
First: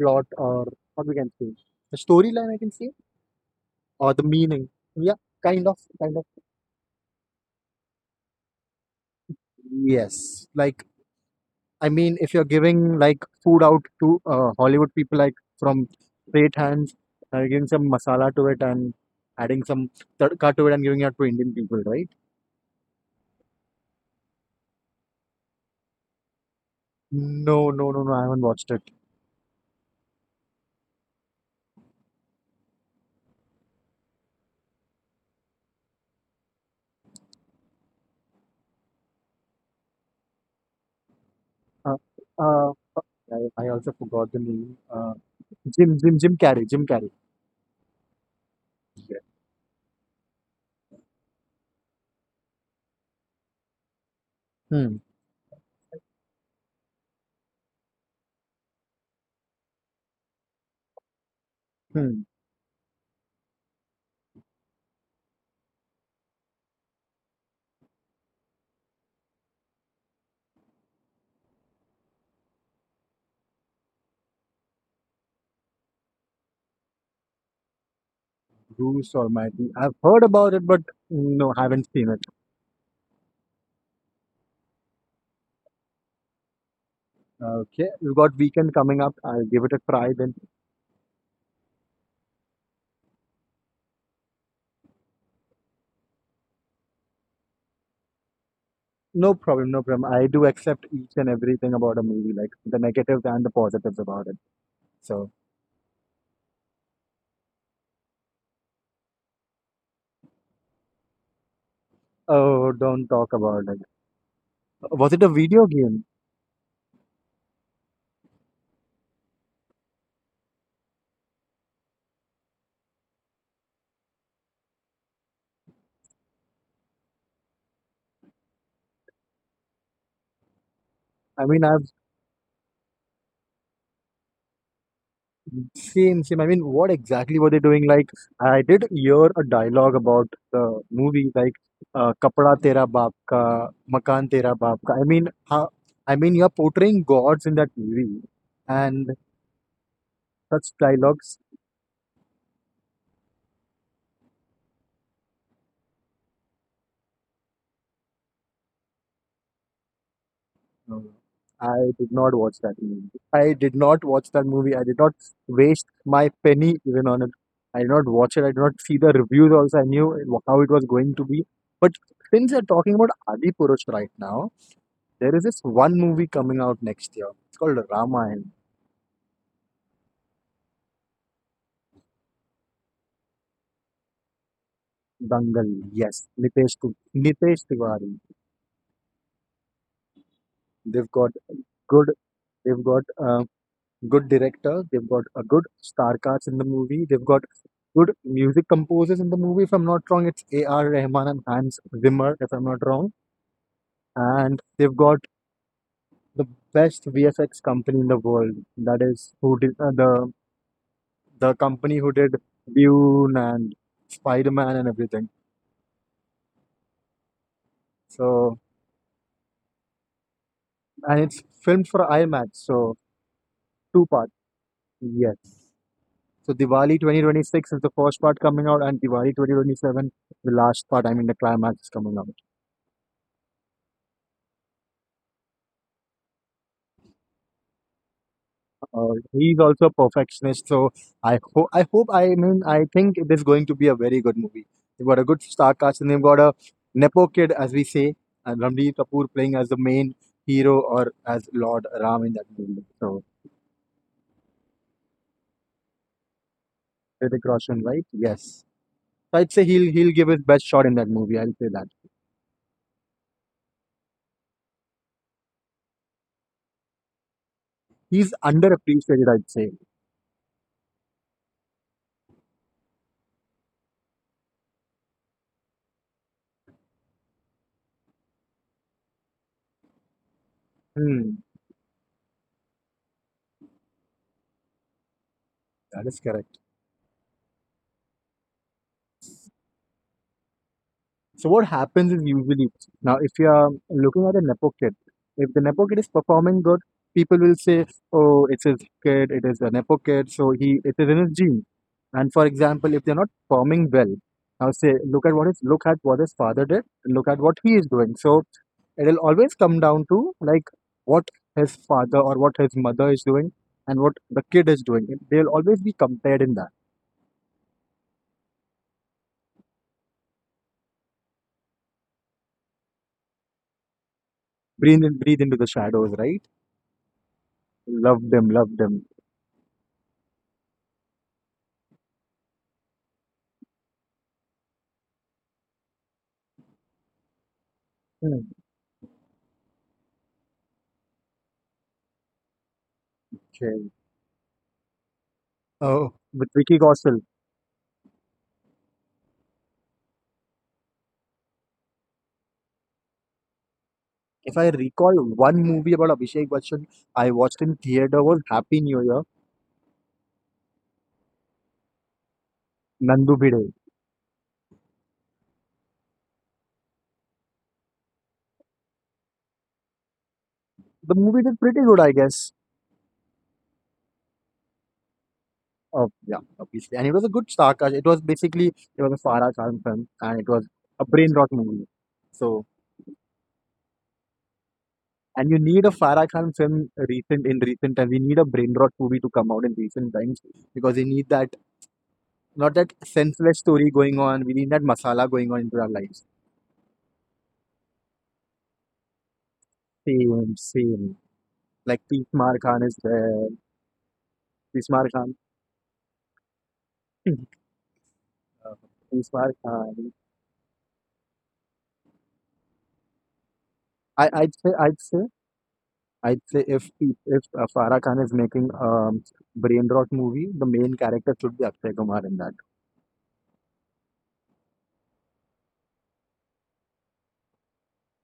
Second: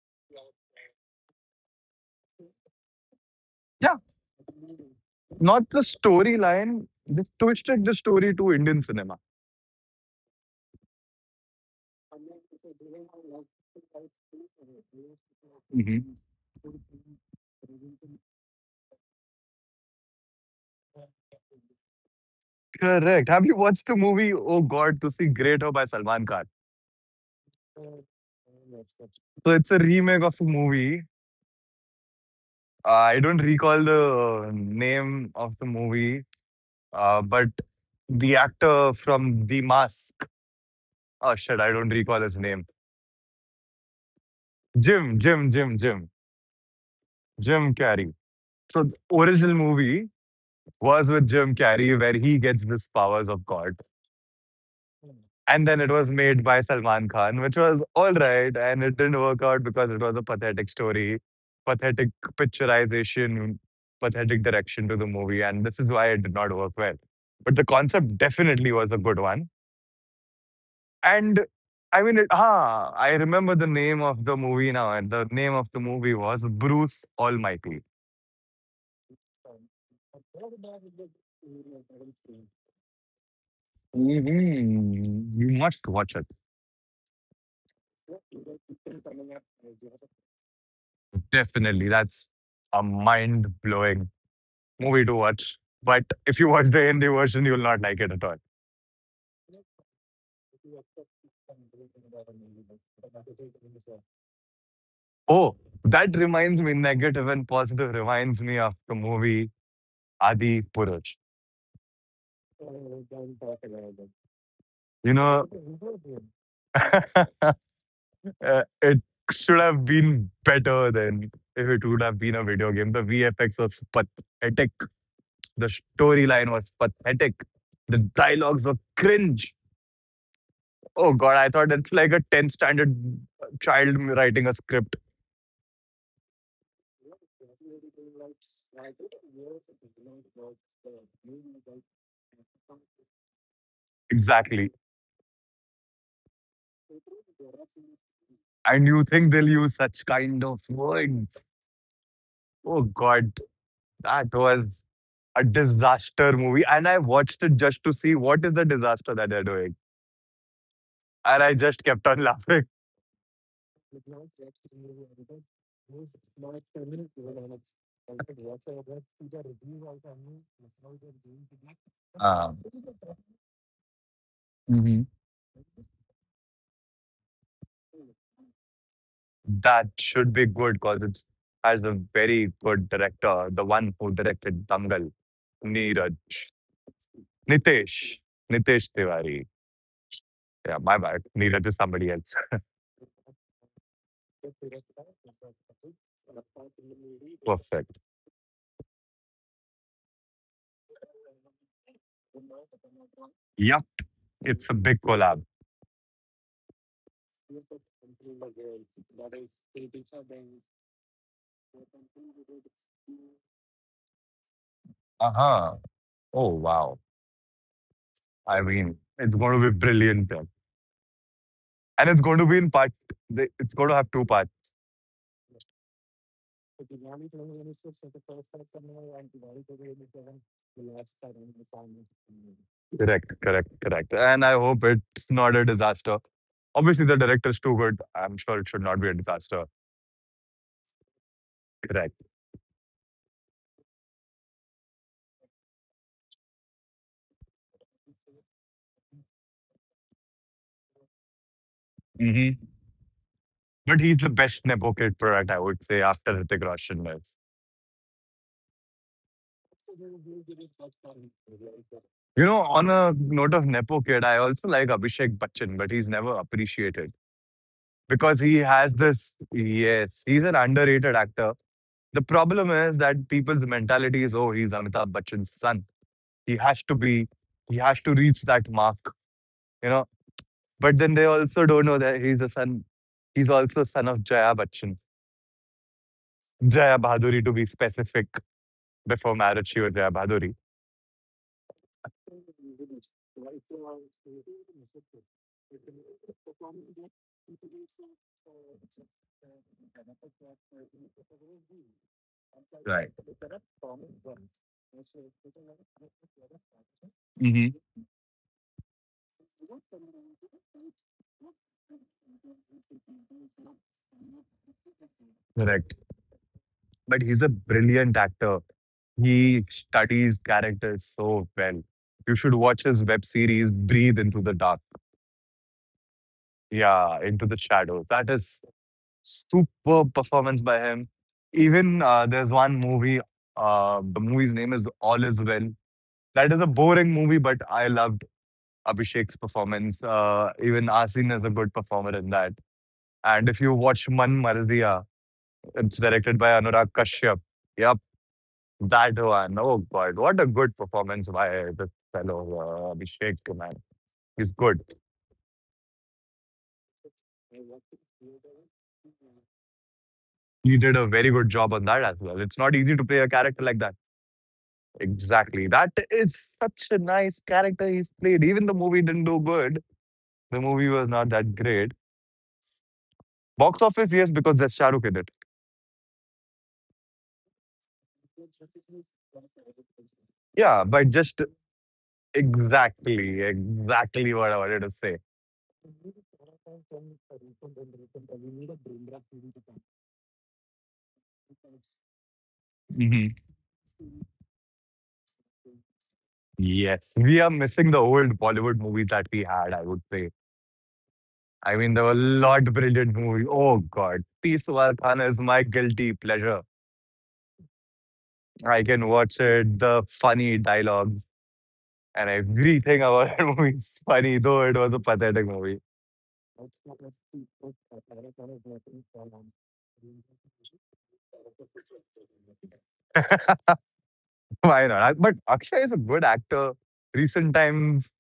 [SPEAKER 2] plot, or what we can say, the storyline, I can say,
[SPEAKER 1] Yeah,
[SPEAKER 2] or the meaning. Yeah, kind
[SPEAKER 1] not
[SPEAKER 2] of
[SPEAKER 1] the
[SPEAKER 2] kind of
[SPEAKER 1] storyline. They twisted the story to Indian cinema.
[SPEAKER 2] Yes, like, I mean, if you're giving like food out to Hollywood people, like from straight hands, giving some masala to it and adding some tadka to it and giving it to Indian people, right?
[SPEAKER 1] Correct. Have you watched the movie Oh God, Tusi Greater by Salman Khan?
[SPEAKER 2] No, no, no, no. I haven't watched it.
[SPEAKER 1] So it's a remake of a movie. I don't recall the name of the movie, but the actor from The Mask. Oh shit, I don't
[SPEAKER 2] Uh,
[SPEAKER 1] recall his name.
[SPEAKER 2] uh, I also forgot the name.
[SPEAKER 1] Jim, Jim, Jim,
[SPEAKER 2] Jim,
[SPEAKER 1] Jim,
[SPEAKER 2] Jim, Jim Carrey, Jim Carrey.
[SPEAKER 1] Jim Carrey. So the
[SPEAKER 2] Yeah.
[SPEAKER 1] original movie was with Jim Carrey, where he gets this powers of God.
[SPEAKER 2] Hmm.
[SPEAKER 1] And then it was made by Salman Khan, which was alright, and it didn't work out because it was a pathetic story, pathetic
[SPEAKER 2] Hmm.
[SPEAKER 1] picturization, pathetic direction to the movie, and this is why it did not work well. But the concept definitely was a good one. And I mean it ah, I remember the name of the movie now, and the name of the movie was Bruce Almighty.
[SPEAKER 2] Bruce Almighty. I've heard about it, but no, haven't seen it.
[SPEAKER 1] Mhm. You must watch it.
[SPEAKER 2] Okay, we've got weekend coming up. I'll give it a try then.
[SPEAKER 1] Definitely. That's a mind blowing movie to watch. But if you watch the Hindi version, you will not like it at all.
[SPEAKER 2] No problem, no problem. I do accept each and everything about a movie, like the negatives and the positives about it. So,
[SPEAKER 1] Oh, that reminds me, negative and positive reminds me of the movie Adi Purush.
[SPEAKER 2] oh, don't talk about it. Was
[SPEAKER 1] You
[SPEAKER 2] it a
[SPEAKER 1] know,
[SPEAKER 2] video game?
[SPEAKER 1] *laughs* uh, it should have been better than if it would have been a video game. The VFX was pathetic. The storyline was pathetic. The dialogues were cringe. Oh God,
[SPEAKER 2] I
[SPEAKER 1] I
[SPEAKER 2] mean,
[SPEAKER 1] thought
[SPEAKER 2] I've
[SPEAKER 1] it's like a 10th standard child writing a script.
[SPEAKER 2] seen, same. I mean, what exactly were they doing? Like, I did hear a dialogue about the movie, like, "Kapda Tera Baap Ka," "Makan Tera
[SPEAKER 1] Exactly.
[SPEAKER 2] Baap Ka." I mean, how, I mean, you're portraying gods in that movie,
[SPEAKER 1] And you
[SPEAKER 2] and
[SPEAKER 1] think they'll use such kind of
[SPEAKER 2] such
[SPEAKER 1] word?
[SPEAKER 2] dialogues.
[SPEAKER 1] Oh God, that was a disaster movie. And I watched it just to see what is the disaster that they're doing.
[SPEAKER 2] No, no.
[SPEAKER 1] And I just
[SPEAKER 2] I
[SPEAKER 1] kept
[SPEAKER 2] did
[SPEAKER 1] on *laughs*
[SPEAKER 2] not watch
[SPEAKER 1] laughing.
[SPEAKER 2] that movie. I did not watch that movie. I did not waste my penny even on it. I did not watch it. I did not see the reviews also. How it was going to be. But since
[SPEAKER 1] Um,
[SPEAKER 2] you're talking about Adi Purush right now,
[SPEAKER 1] mhm.
[SPEAKER 2] there is this one movie coming out next year. It's called Ramayana.
[SPEAKER 1] That should be good because it's has a very good director, the one who directed Dangal,
[SPEAKER 2] Dangal,
[SPEAKER 1] Neeraj.
[SPEAKER 2] yes. Nitesh Tiwari.
[SPEAKER 1] Nitesh. Nitesh Tiwari. Yeah, my
[SPEAKER 2] They've
[SPEAKER 1] bad.
[SPEAKER 2] got
[SPEAKER 1] Neeraj is
[SPEAKER 2] good.
[SPEAKER 1] somebody else.
[SPEAKER 2] They've got good director. They've got a good star cast in the movie. They've got
[SPEAKER 1] Perfect.
[SPEAKER 2] good music composers in the movie. If I'm not wrong, it's A.R. Rahman and Hans Zimmer, if I'm not wrong.
[SPEAKER 1] Yep,
[SPEAKER 2] And
[SPEAKER 1] it's a
[SPEAKER 2] they've
[SPEAKER 1] big
[SPEAKER 2] got
[SPEAKER 1] collab.
[SPEAKER 2] the best VFX company in the world. That is who did the company who did Dune and Spider Man and everything.
[SPEAKER 1] Uh-huh. Oh wow.
[SPEAKER 2] So,
[SPEAKER 1] I mean, it's gonna be brilliant. Yeah.
[SPEAKER 2] and it's filmed for
[SPEAKER 1] And it's going to
[SPEAKER 2] IMAX.
[SPEAKER 1] be in part.
[SPEAKER 2] So
[SPEAKER 1] It's going to
[SPEAKER 2] two
[SPEAKER 1] have two
[SPEAKER 2] parts.
[SPEAKER 1] parts.
[SPEAKER 2] Yes. So Diwali 2026 is the first part coming out, and Diwali 2027 the last part. I mean, the climax is coming out.
[SPEAKER 1] Correct, correct, correct. And I hope it's not a disaster. Obviously, the director's too good. I'm sure it should not be a
[SPEAKER 2] He's
[SPEAKER 1] disaster.
[SPEAKER 2] also a perfectionist, so I hope,
[SPEAKER 1] Correct.
[SPEAKER 2] I mean, I think it is going to be a very good movie. They've got a good star cast and they've got a nepo kid, as we say, and Ranbir Kapoor playing as the main hero or as Lord Ram in that
[SPEAKER 1] Hmm.
[SPEAKER 2] movie. So
[SPEAKER 1] But he's the best nepo kid product, I would say, after Hrithik Roshan is.
[SPEAKER 2] Hrithik Roshan, right? Yes. So I'd say he'll give his best shot in that movie. I'll say that
[SPEAKER 1] You know, on a note of nepo kid, I also like Abhishek Bachchan, but he's never appreciated
[SPEAKER 2] he's
[SPEAKER 1] because he has
[SPEAKER 2] underappreciated.
[SPEAKER 1] this.
[SPEAKER 2] I'd say.
[SPEAKER 1] Yes, he's an underrated actor. The problem is that people's mentality is, oh, he's Amitabh Bachchan's son. He has to be, he has to reach that mark, you know. But then they
[SPEAKER 2] Hmm,
[SPEAKER 1] also don't know that he's a son. He's also son of Jaya Bachchan,
[SPEAKER 2] that is correct.
[SPEAKER 1] Jaya Bahaduri to be specific. Before marriage, she was Jaya Bahaduri.
[SPEAKER 2] So what happens is usually now if you are looking at a nepo kid, if the nepo kid is performing good, people will say, "Oh, it's his kid. It is a nepo kid. So he it is in his gene." And for example, if
[SPEAKER 1] Right.
[SPEAKER 2] they're not performing well, now say, "Look at what his father did. Look at what
[SPEAKER 1] Hmm.
[SPEAKER 2] he is doing." So it'll always come down to like what his father or what his mother is doing and what the kid is doing. They'll always be
[SPEAKER 1] Correct.
[SPEAKER 2] compared in that.
[SPEAKER 1] But he's a brilliant actor. He studies characters so well. You should watch his web series, Breathe into the Dark.
[SPEAKER 2] Breathe into the shadows, right?
[SPEAKER 1] Yeah, Into the Shadows.
[SPEAKER 2] Love
[SPEAKER 1] That
[SPEAKER 2] them,
[SPEAKER 1] is
[SPEAKER 2] love them.
[SPEAKER 1] superb performance by him. Even there's one movie, the movie's name is All Is Well. That is a boring movie, but I loved Abhishek's performance. Even Asin is a good performer in that. And if you
[SPEAKER 2] Okay.
[SPEAKER 1] watch Man Marziya, it's
[SPEAKER 2] Oh,
[SPEAKER 1] directed
[SPEAKER 2] with
[SPEAKER 1] by
[SPEAKER 2] Vicky
[SPEAKER 1] Anurag
[SPEAKER 2] Kaushal.
[SPEAKER 1] Kashyap. Yep, that one. Oh God, what a good performance by the fellow Abhishek, man. He's
[SPEAKER 2] If I
[SPEAKER 1] good.
[SPEAKER 2] recall one movie about Abhishek Bachchan I watched in theater was Happy New Year,
[SPEAKER 1] He did a very good job on that as well. It's not easy to play a
[SPEAKER 2] Nandu Bhide.
[SPEAKER 1] character like that. Exactly. That is such a nice character he's played. Even the movie didn't do good. The movie was
[SPEAKER 2] The
[SPEAKER 1] not
[SPEAKER 2] movie
[SPEAKER 1] that
[SPEAKER 2] did pretty
[SPEAKER 1] great.
[SPEAKER 2] good, I guess.
[SPEAKER 1] Box office, yes, because there's Shah Rukh in it.
[SPEAKER 2] Yeah, obviously. And it was a good star cast. It was basically, it was a Farah Khan film and it was
[SPEAKER 1] Yeah,
[SPEAKER 2] a
[SPEAKER 1] but
[SPEAKER 2] brain
[SPEAKER 1] just
[SPEAKER 2] rot movie. So,
[SPEAKER 1] exactly, exactly what I wanted to say.
[SPEAKER 2] and you need a Farah Khan film recent in recent times. We need a brain rot movie to come out in recent times because we need that, not that
[SPEAKER 1] Hmm.
[SPEAKER 2] senseless story going on. We need that masala going on into our lives.
[SPEAKER 1] Yes, we are missing the old Bollywood movies that we had, I would say.
[SPEAKER 2] Same, same.
[SPEAKER 1] I mean,
[SPEAKER 2] Like
[SPEAKER 1] there were a
[SPEAKER 2] Peace Mar
[SPEAKER 1] lot of
[SPEAKER 2] Khan is
[SPEAKER 1] brilliant
[SPEAKER 2] there.
[SPEAKER 1] movies. Oh, God. Peeswar
[SPEAKER 2] Bismar
[SPEAKER 1] Khana
[SPEAKER 2] Khan.
[SPEAKER 1] is my guilty pleasure. I can watch
[SPEAKER 2] Bismar
[SPEAKER 1] it,
[SPEAKER 2] Khan.
[SPEAKER 1] the
[SPEAKER 2] *clears throat*
[SPEAKER 1] funny dialogues and everything about *laughs* that movie is
[SPEAKER 2] I,
[SPEAKER 1] funny,
[SPEAKER 2] I'd
[SPEAKER 1] though
[SPEAKER 2] say,
[SPEAKER 1] it was
[SPEAKER 2] I'd
[SPEAKER 1] a
[SPEAKER 2] say,
[SPEAKER 1] pathetic movie.
[SPEAKER 2] I'd say if Farah Khan is making a brain rot movie, the main character should be Akshay Kumar in that.
[SPEAKER 1] Why not? But Akshay is a good actor. Recent times,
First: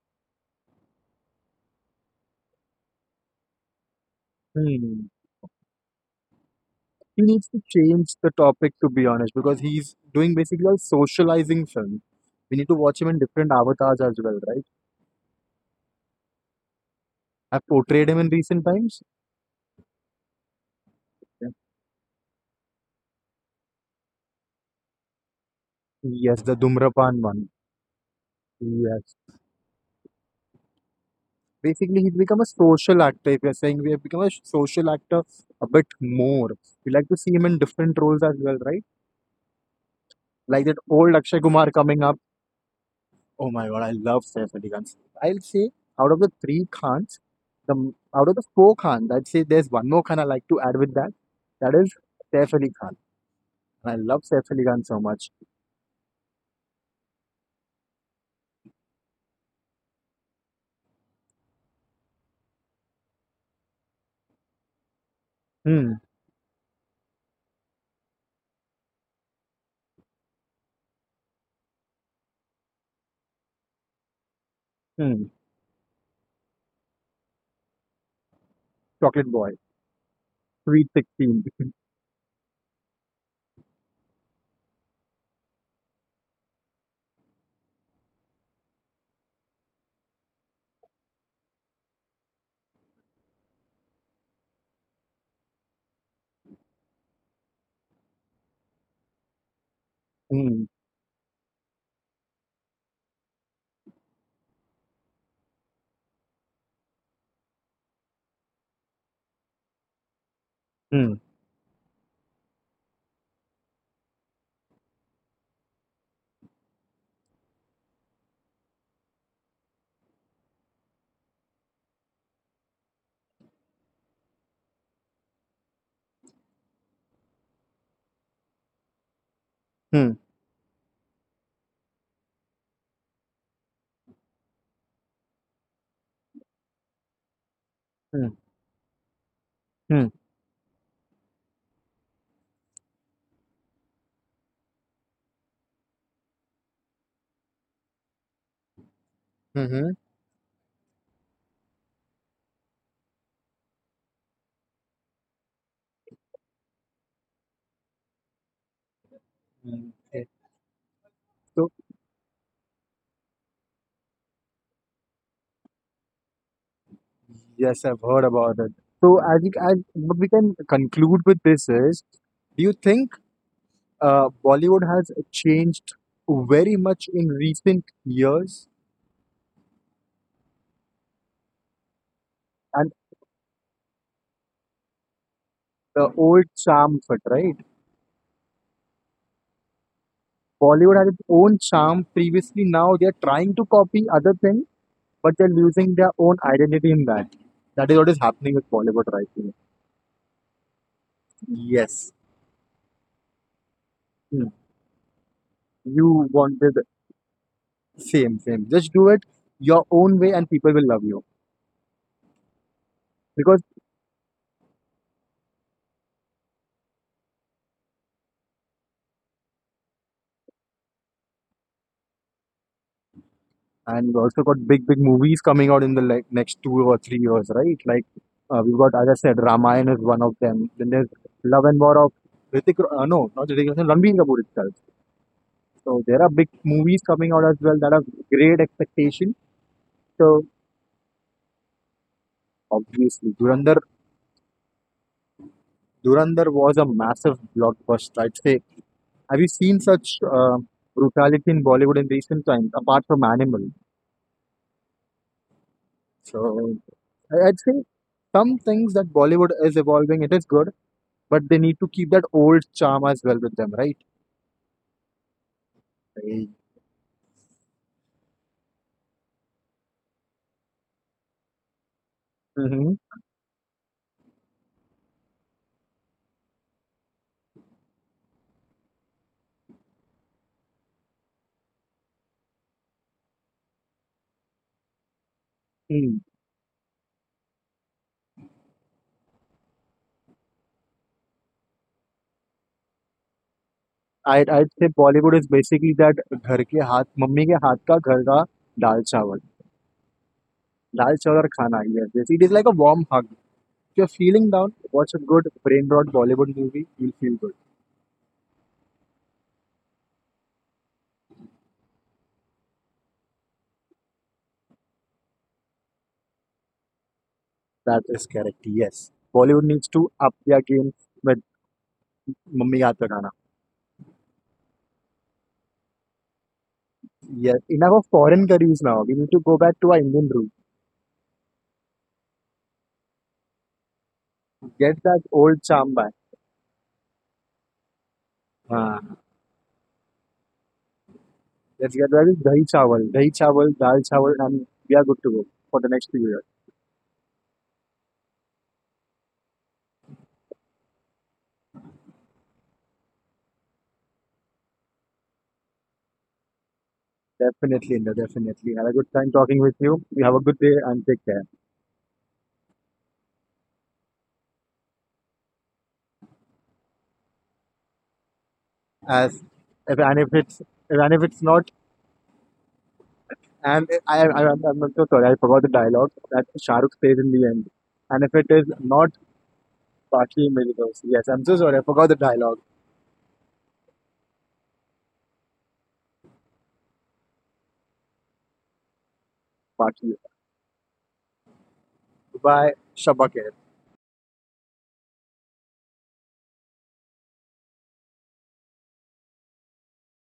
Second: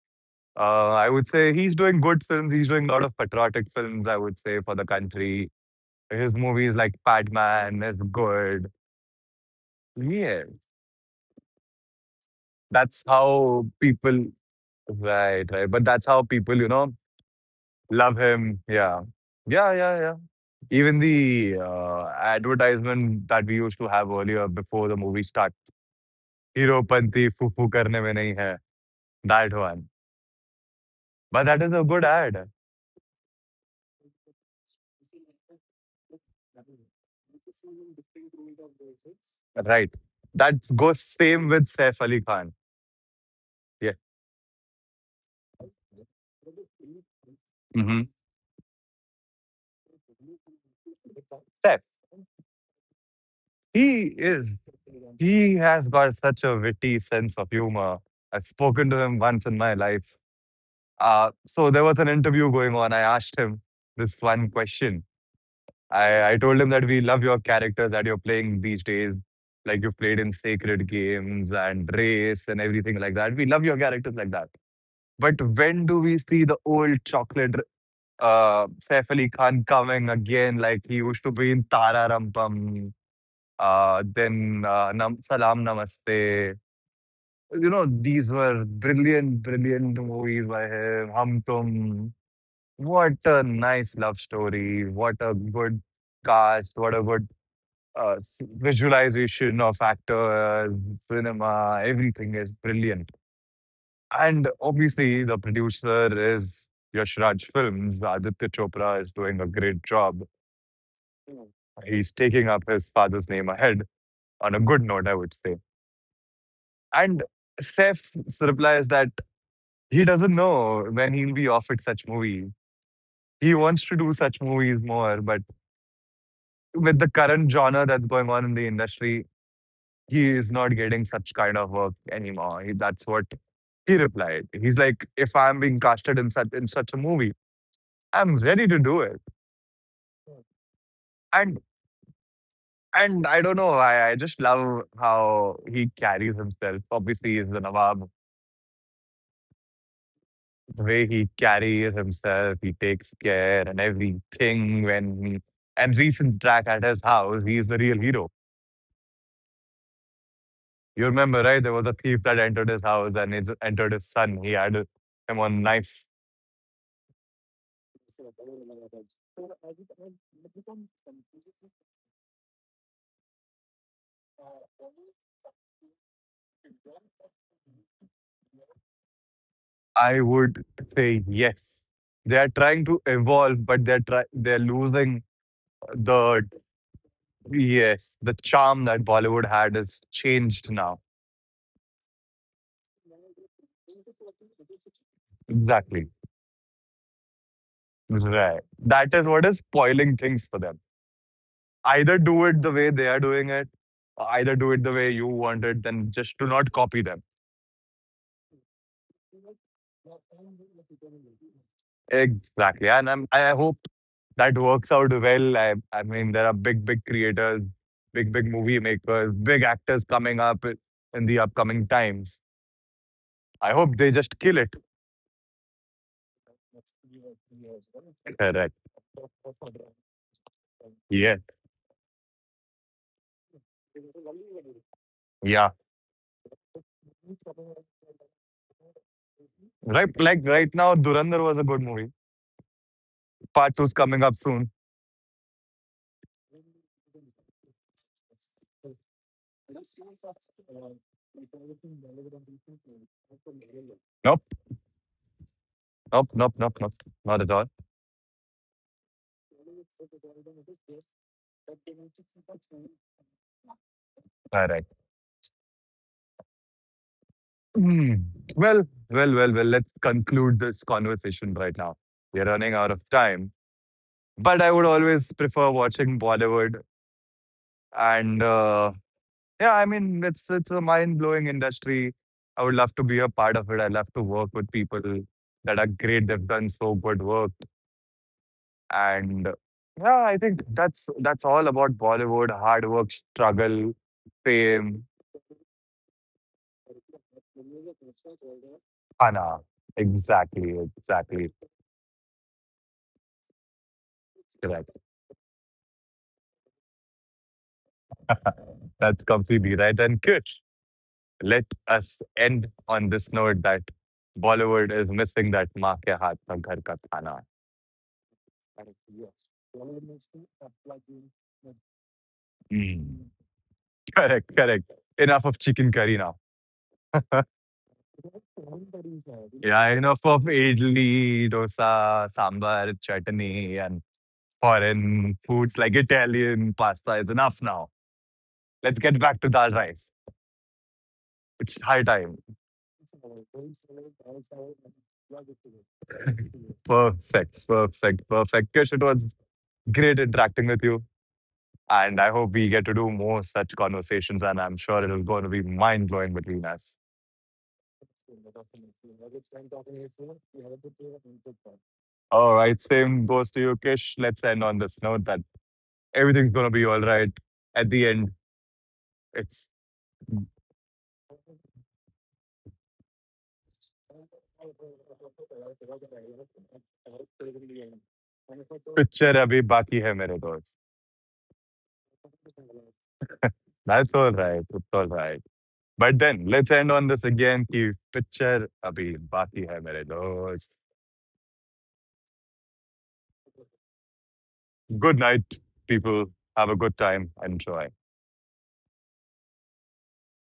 [SPEAKER 1] I would say he's doing good films. He's doing a lot of patriotic films, I would say, for the
[SPEAKER 2] Hmm.
[SPEAKER 1] country. His movies like
[SPEAKER 2] He needs to
[SPEAKER 1] Padman is
[SPEAKER 2] change the
[SPEAKER 1] good.
[SPEAKER 2] topic to be honest, because he's doing
[SPEAKER 1] Yeah.
[SPEAKER 2] basically a socializing film. We need to watch
[SPEAKER 1] That's
[SPEAKER 2] him in different
[SPEAKER 1] how
[SPEAKER 2] avatars as
[SPEAKER 1] people,
[SPEAKER 2] well, right?
[SPEAKER 1] right, right. But that's how people, you know,
[SPEAKER 2] I've portrayed
[SPEAKER 1] love
[SPEAKER 2] him in
[SPEAKER 1] him.
[SPEAKER 2] recent times.
[SPEAKER 1] Yeah. Yeah, yeah, yeah. Even
[SPEAKER 2] Yeah.
[SPEAKER 1] the advertisement that we used to have earlier before the movie start,
[SPEAKER 2] Yes, the
[SPEAKER 1] Hero
[SPEAKER 2] Dhumrapan
[SPEAKER 1] Panti
[SPEAKER 2] one.
[SPEAKER 1] Fufu Karne Mein Nahi Hai,
[SPEAKER 2] Yes.
[SPEAKER 1] that one. But that is a
[SPEAKER 2] Basically,
[SPEAKER 1] good
[SPEAKER 2] he's become a
[SPEAKER 1] ad.
[SPEAKER 2] social actor. If you're saying we have become a social actor a bit more, we like to see him in different roles as well, right?
[SPEAKER 1] Right. That
[SPEAKER 2] Like that
[SPEAKER 1] goes
[SPEAKER 2] old Akshay
[SPEAKER 1] same with
[SPEAKER 2] Kumar
[SPEAKER 1] Saif
[SPEAKER 2] coming up.
[SPEAKER 1] Ali Khan.
[SPEAKER 2] Oh my god, I
[SPEAKER 1] Yeah.
[SPEAKER 2] love Saif Ali Khan. I'll say out of the three Khans,
[SPEAKER 1] Hmm.
[SPEAKER 2] out of the four Khans, I'd say there's one more Khan I like to add with that. That
[SPEAKER 1] Saif,
[SPEAKER 2] is Saif Ali Khan. And I
[SPEAKER 1] he
[SPEAKER 2] love Saif
[SPEAKER 1] is,
[SPEAKER 2] Ali Khan so much.
[SPEAKER 1] he has got such a witty sense of humor. I've spoken to him once in my life. So there was an interview going on. I asked him this one question.
[SPEAKER 2] Hmm.
[SPEAKER 1] I told him that we love your characters that you're playing these days, like you've played in Sacred Games and Race and everything like that. We love your characters like that.
[SPEAKER 2] Hmm.
[SPEAKER 1] But when do we see the old chocolate Saif Ali
[SPEAKER 2] Chocolate Boy.
[SPEAKER 1] Khan coming again, like
[SPEAKER 2] Sweet
[SPEAKER 1] he used to
[SPEAKER 2] Sixteen.
[SPEAKER 1] be in
[SPEAKER 2] *laughs*
[SPEAKER 1] Tara Rampam, then Salam Namaste. You know, these were brilliant, brilliant movies by him. Hum Tum. What a nice love story. What a good cast. What a good visualization of
[SPEAKER 2] Hmm.
[SPEAKER 1] actors, cinema. Everything is brilliant. And obviously, the producer is Yash Raj Films. Aditya Chopra is doing a great job.
[SPEAKER 2] Hmm.
[SPEAKER 1] He's taking up his father's name ahead on a good note, I would say. And Seth replies that he doesn't know when he'll be offered such movie. He wants to do such movies more, but with the current genre that's going on in the industry,
[SPEAKER 2] Hmm.
[SPEAKER 1] he is not getting such kind of work anymore. That's what he replied. He's like, if I'm being casted in such a movie, I'm
[SPEAKER 2] Hmm.
[SPEAKER 1] ready to do it.
[SPEAKER 2] Hmm.
[SPEAKER 1] And and I don't know, I just love how he carries himself. Obviously, he's the Nawab.
[SPEAKER 2] Hmm.
[SPEAKER 1] The way he carries himself, he takes care and everything. And recent track at his house, he's the real hero.
[SPEAKER 2] Hmm. Eh,
[SPEAKER 1] You remember, right?
[SPEAKER 2] so
[SPEAKER 1] There was a thief that entered his house and it entered his son. He had him on knife.
[SPEAKER 2] yes, I've heard about it. So I think, I what we can conclude with this is, do you think Bollywood has changed very much in recent years,
[SPEAKER 1] I would say yes. They are trying
[SPEAKER 2] and
[SPEAKER 1] to evolve, but they're losing
[SPEAKER 2] the
[SPEAKER 1] the,
[SPEAKER 2] old charm of it, right?
[SPEAKER 1] yes, the charm that Bollywood had is changed now.
[SPEAKER 2] Bollywood had its own charm previously. Now they are trying to copy other things, but they're losing
[SPEAKER 1] Exactly
[SPEAKER 2] their own identity in that. That is what is happening
[SPEAKER 1] right.
[SPEAKER 2] with
[SPEAKER 1] That
[SPEAKER 2] Bollywood
[SPEAKER 1] is
[SPEAKER 2] right
[SPEAKER 1] what is
[SPEAKER 2] now.
[SPEAKER 1] spoiling things for them. Either
[SPEAKER 2] Yes.
[SPEAKER 1] do it the way they are doing it, or
[SPEAKER 2] Hmm.
[SPEAKER 1] either do it the way you want it, and
[SPEAKER 2] You
[SPEAKER 1] just do not
[SPEAKER 2] wanted
[SPEAKER 1] copy them.
[SPEAKER 2] same, same. Just do it your own way, and people will love you,
[SPEAKER 1] Exactly. And I
[SPEAKER 2] because.
[SPEAKER 1] hope that works out well. I mean, there are big, big creators, big, big movie makers, big actors coming up in the upcoming times. I hope they
[SPEAKER 2] And we
[SPEAKER 1] just
[SPEAKER 2] also
[SPEAKER 1] kill
[SPEAKER 2] got
[SPEAKER 1] it.
[SPEAKER 2] big, big movies coming out in the like next 2 or 3 years, right? Like
[SPEAKER 1] Correct.
[SPEAKER 2] we've got, as I said, Ramayana is one of them. Then there's
[SPEAKER 1] Yeah.
[SPEAKER 2] Love and War of Ritik. No, not Hrithik, Roshan, Ranbir Kapoor itself.
[SPEAKER 1] Yeah.
[SPEAKER 2] So there are big movies coming out as well that have great expectation.
[SPEAKER 1] Right. Like
[SPEAKER 2] So
[SPEAKER 1] right now, Durandar was a good movie.
[SPEAKER 2] obviously,
[SPEAKER 1] Part
[SPEAKER 2] Durandar,
[SPEAKER 1] two's coming up soon.
[SPEAKER 2] Durandar was a massive blockbuster. I'd say. Have you seen such brutality in Bollywood in recent times, apart from Animal?
[SPEAKER 1] Nope. Nope. Nope. Nope.
[SPEAKER 2] So
[SPEAKER 1] Nope. Not at
[SPEAKER 2] I'd
[SPEAKER 1] all.
[SPEAKER 2] say some things that Bollywood is evolving. It is good, but they need to keep that old charm as well with them, right?
[SPEAKER 1] Correct.
[SPEAKER 2] भाई.
[SPEAKER 1] Mm. Well, well, well, well, let's conclude this conversation right now. We're running out
[SPEAKER 2] Mm-hmm.
[SPEAKER 1] of time. But I would always prefer watching Bollywood. And yeah, I mean, it's a mind blowing industry. I would love to be a part of it. I love to work with people that are
[SPEAKER 2] Hmm.
[SPEAKER 1] great. They've done so good work. And yeah, I think that's all about Bollywood. Hard work, struggle,
[SPEAKER 2] I'd say
[SPEAKER 1] fame,
[SPEAKER 2] Bollywood is basically that घर के हाथ mummy के हाथ का घर का दाल चावल
[SPEAKER 1] Anna. Exactly,
[SPEAKER 2] दाल चावल
[SPEAKER 1] exactly.
[SPEAKER 2] और खाना. Yes, yes, it is like a warm hug. If you're feeling down,
[SPEAKER 1] Correct.
[SPEAKER 2] watch a good brain rot Bollywood movie, you'll feel good.
[SPEAKER 1] *laughs* That's completely right. And good. Let us end on this note that Bollywood is missing that maa ke haath ka ghar ka khana.
[SPEAKER 2] That is correct. Yes, Bollywood needs to up their game with mummy के हाथ का
[SPEAKER 1] Mm.
[SPEAKER 2] खाना.
[SPEAKER 1] Correct, correct. Enough of chicken curry now.
[SPEAKER 2] Yes, enough of foreign curries now, we need to go back
[SPEAKER 1] Yeah,
[SPEAKER 2] to our
[SPEAKER 1] enough
[SPEAKER 2] Indian
[SPEAKER 1] of
[SPEAKER 2] roots.
[SPEAKER 1] idli, dosa, sambar, chutney, and
[SPEAKER 2] Get that
[SPEAKER 1] foreign
[SPEAKER 2] old
[SPEAKER 1] foods like
[SPEAKER 2] charm back.
[SPEAKER 1] Italian pasta is enough now. Let's get
[SPEAKER 2] हाँ.
[SPEAKER 1] back to dal rice. It's
[SPEAKER 2] Let's
[SPEAKER 1] high
[SPEAKER 2] get that
[SPEAKER 1] time.
[SPEAKER 2] is dahi chawal, dal chawal, and we are good to go for the next period.
[SPEAKER 1] Perfect, perfect, perfect. Kish, it was great interacting with you. And I hope we get to do more such conversations, and I'm sure it is going to be mind blowing between us.
[SPEAKER 2] Definitely, Inder, definitely. Had a good time talking with you. You have a good day and take care.
[SPEAKER 1] All right, same goes to you, Kish. Let's end on this note that everything's going to be all right. At the end,
[SPEAKER 2] As
[SPEAKER 1] it's
[SPEAKER 2] if and if it's if, and if it's not, and I'm so sorry, I forgot the dialogue that Shahrukh says in the end. And if it is not
[SPEAKER 1] picture abhi baki hai mere
[SPEAKER 2] Baki
[SPEAKER 1] dost.
[SPEAKER 2] Milibos, yes, I'm so sorry, I forgot the dialogue.
[SPEAKER 1] That's all right. It's all right. But then let's end on this again. Ki picture abhi baki hai mere
[SPEAKER 2] Baki,
[SPEAKER 1] dost.
[SPEAKER 2] goodbye, Shabake.
[SPEAKER 1] Good night, people. Have a good time. Enjoy.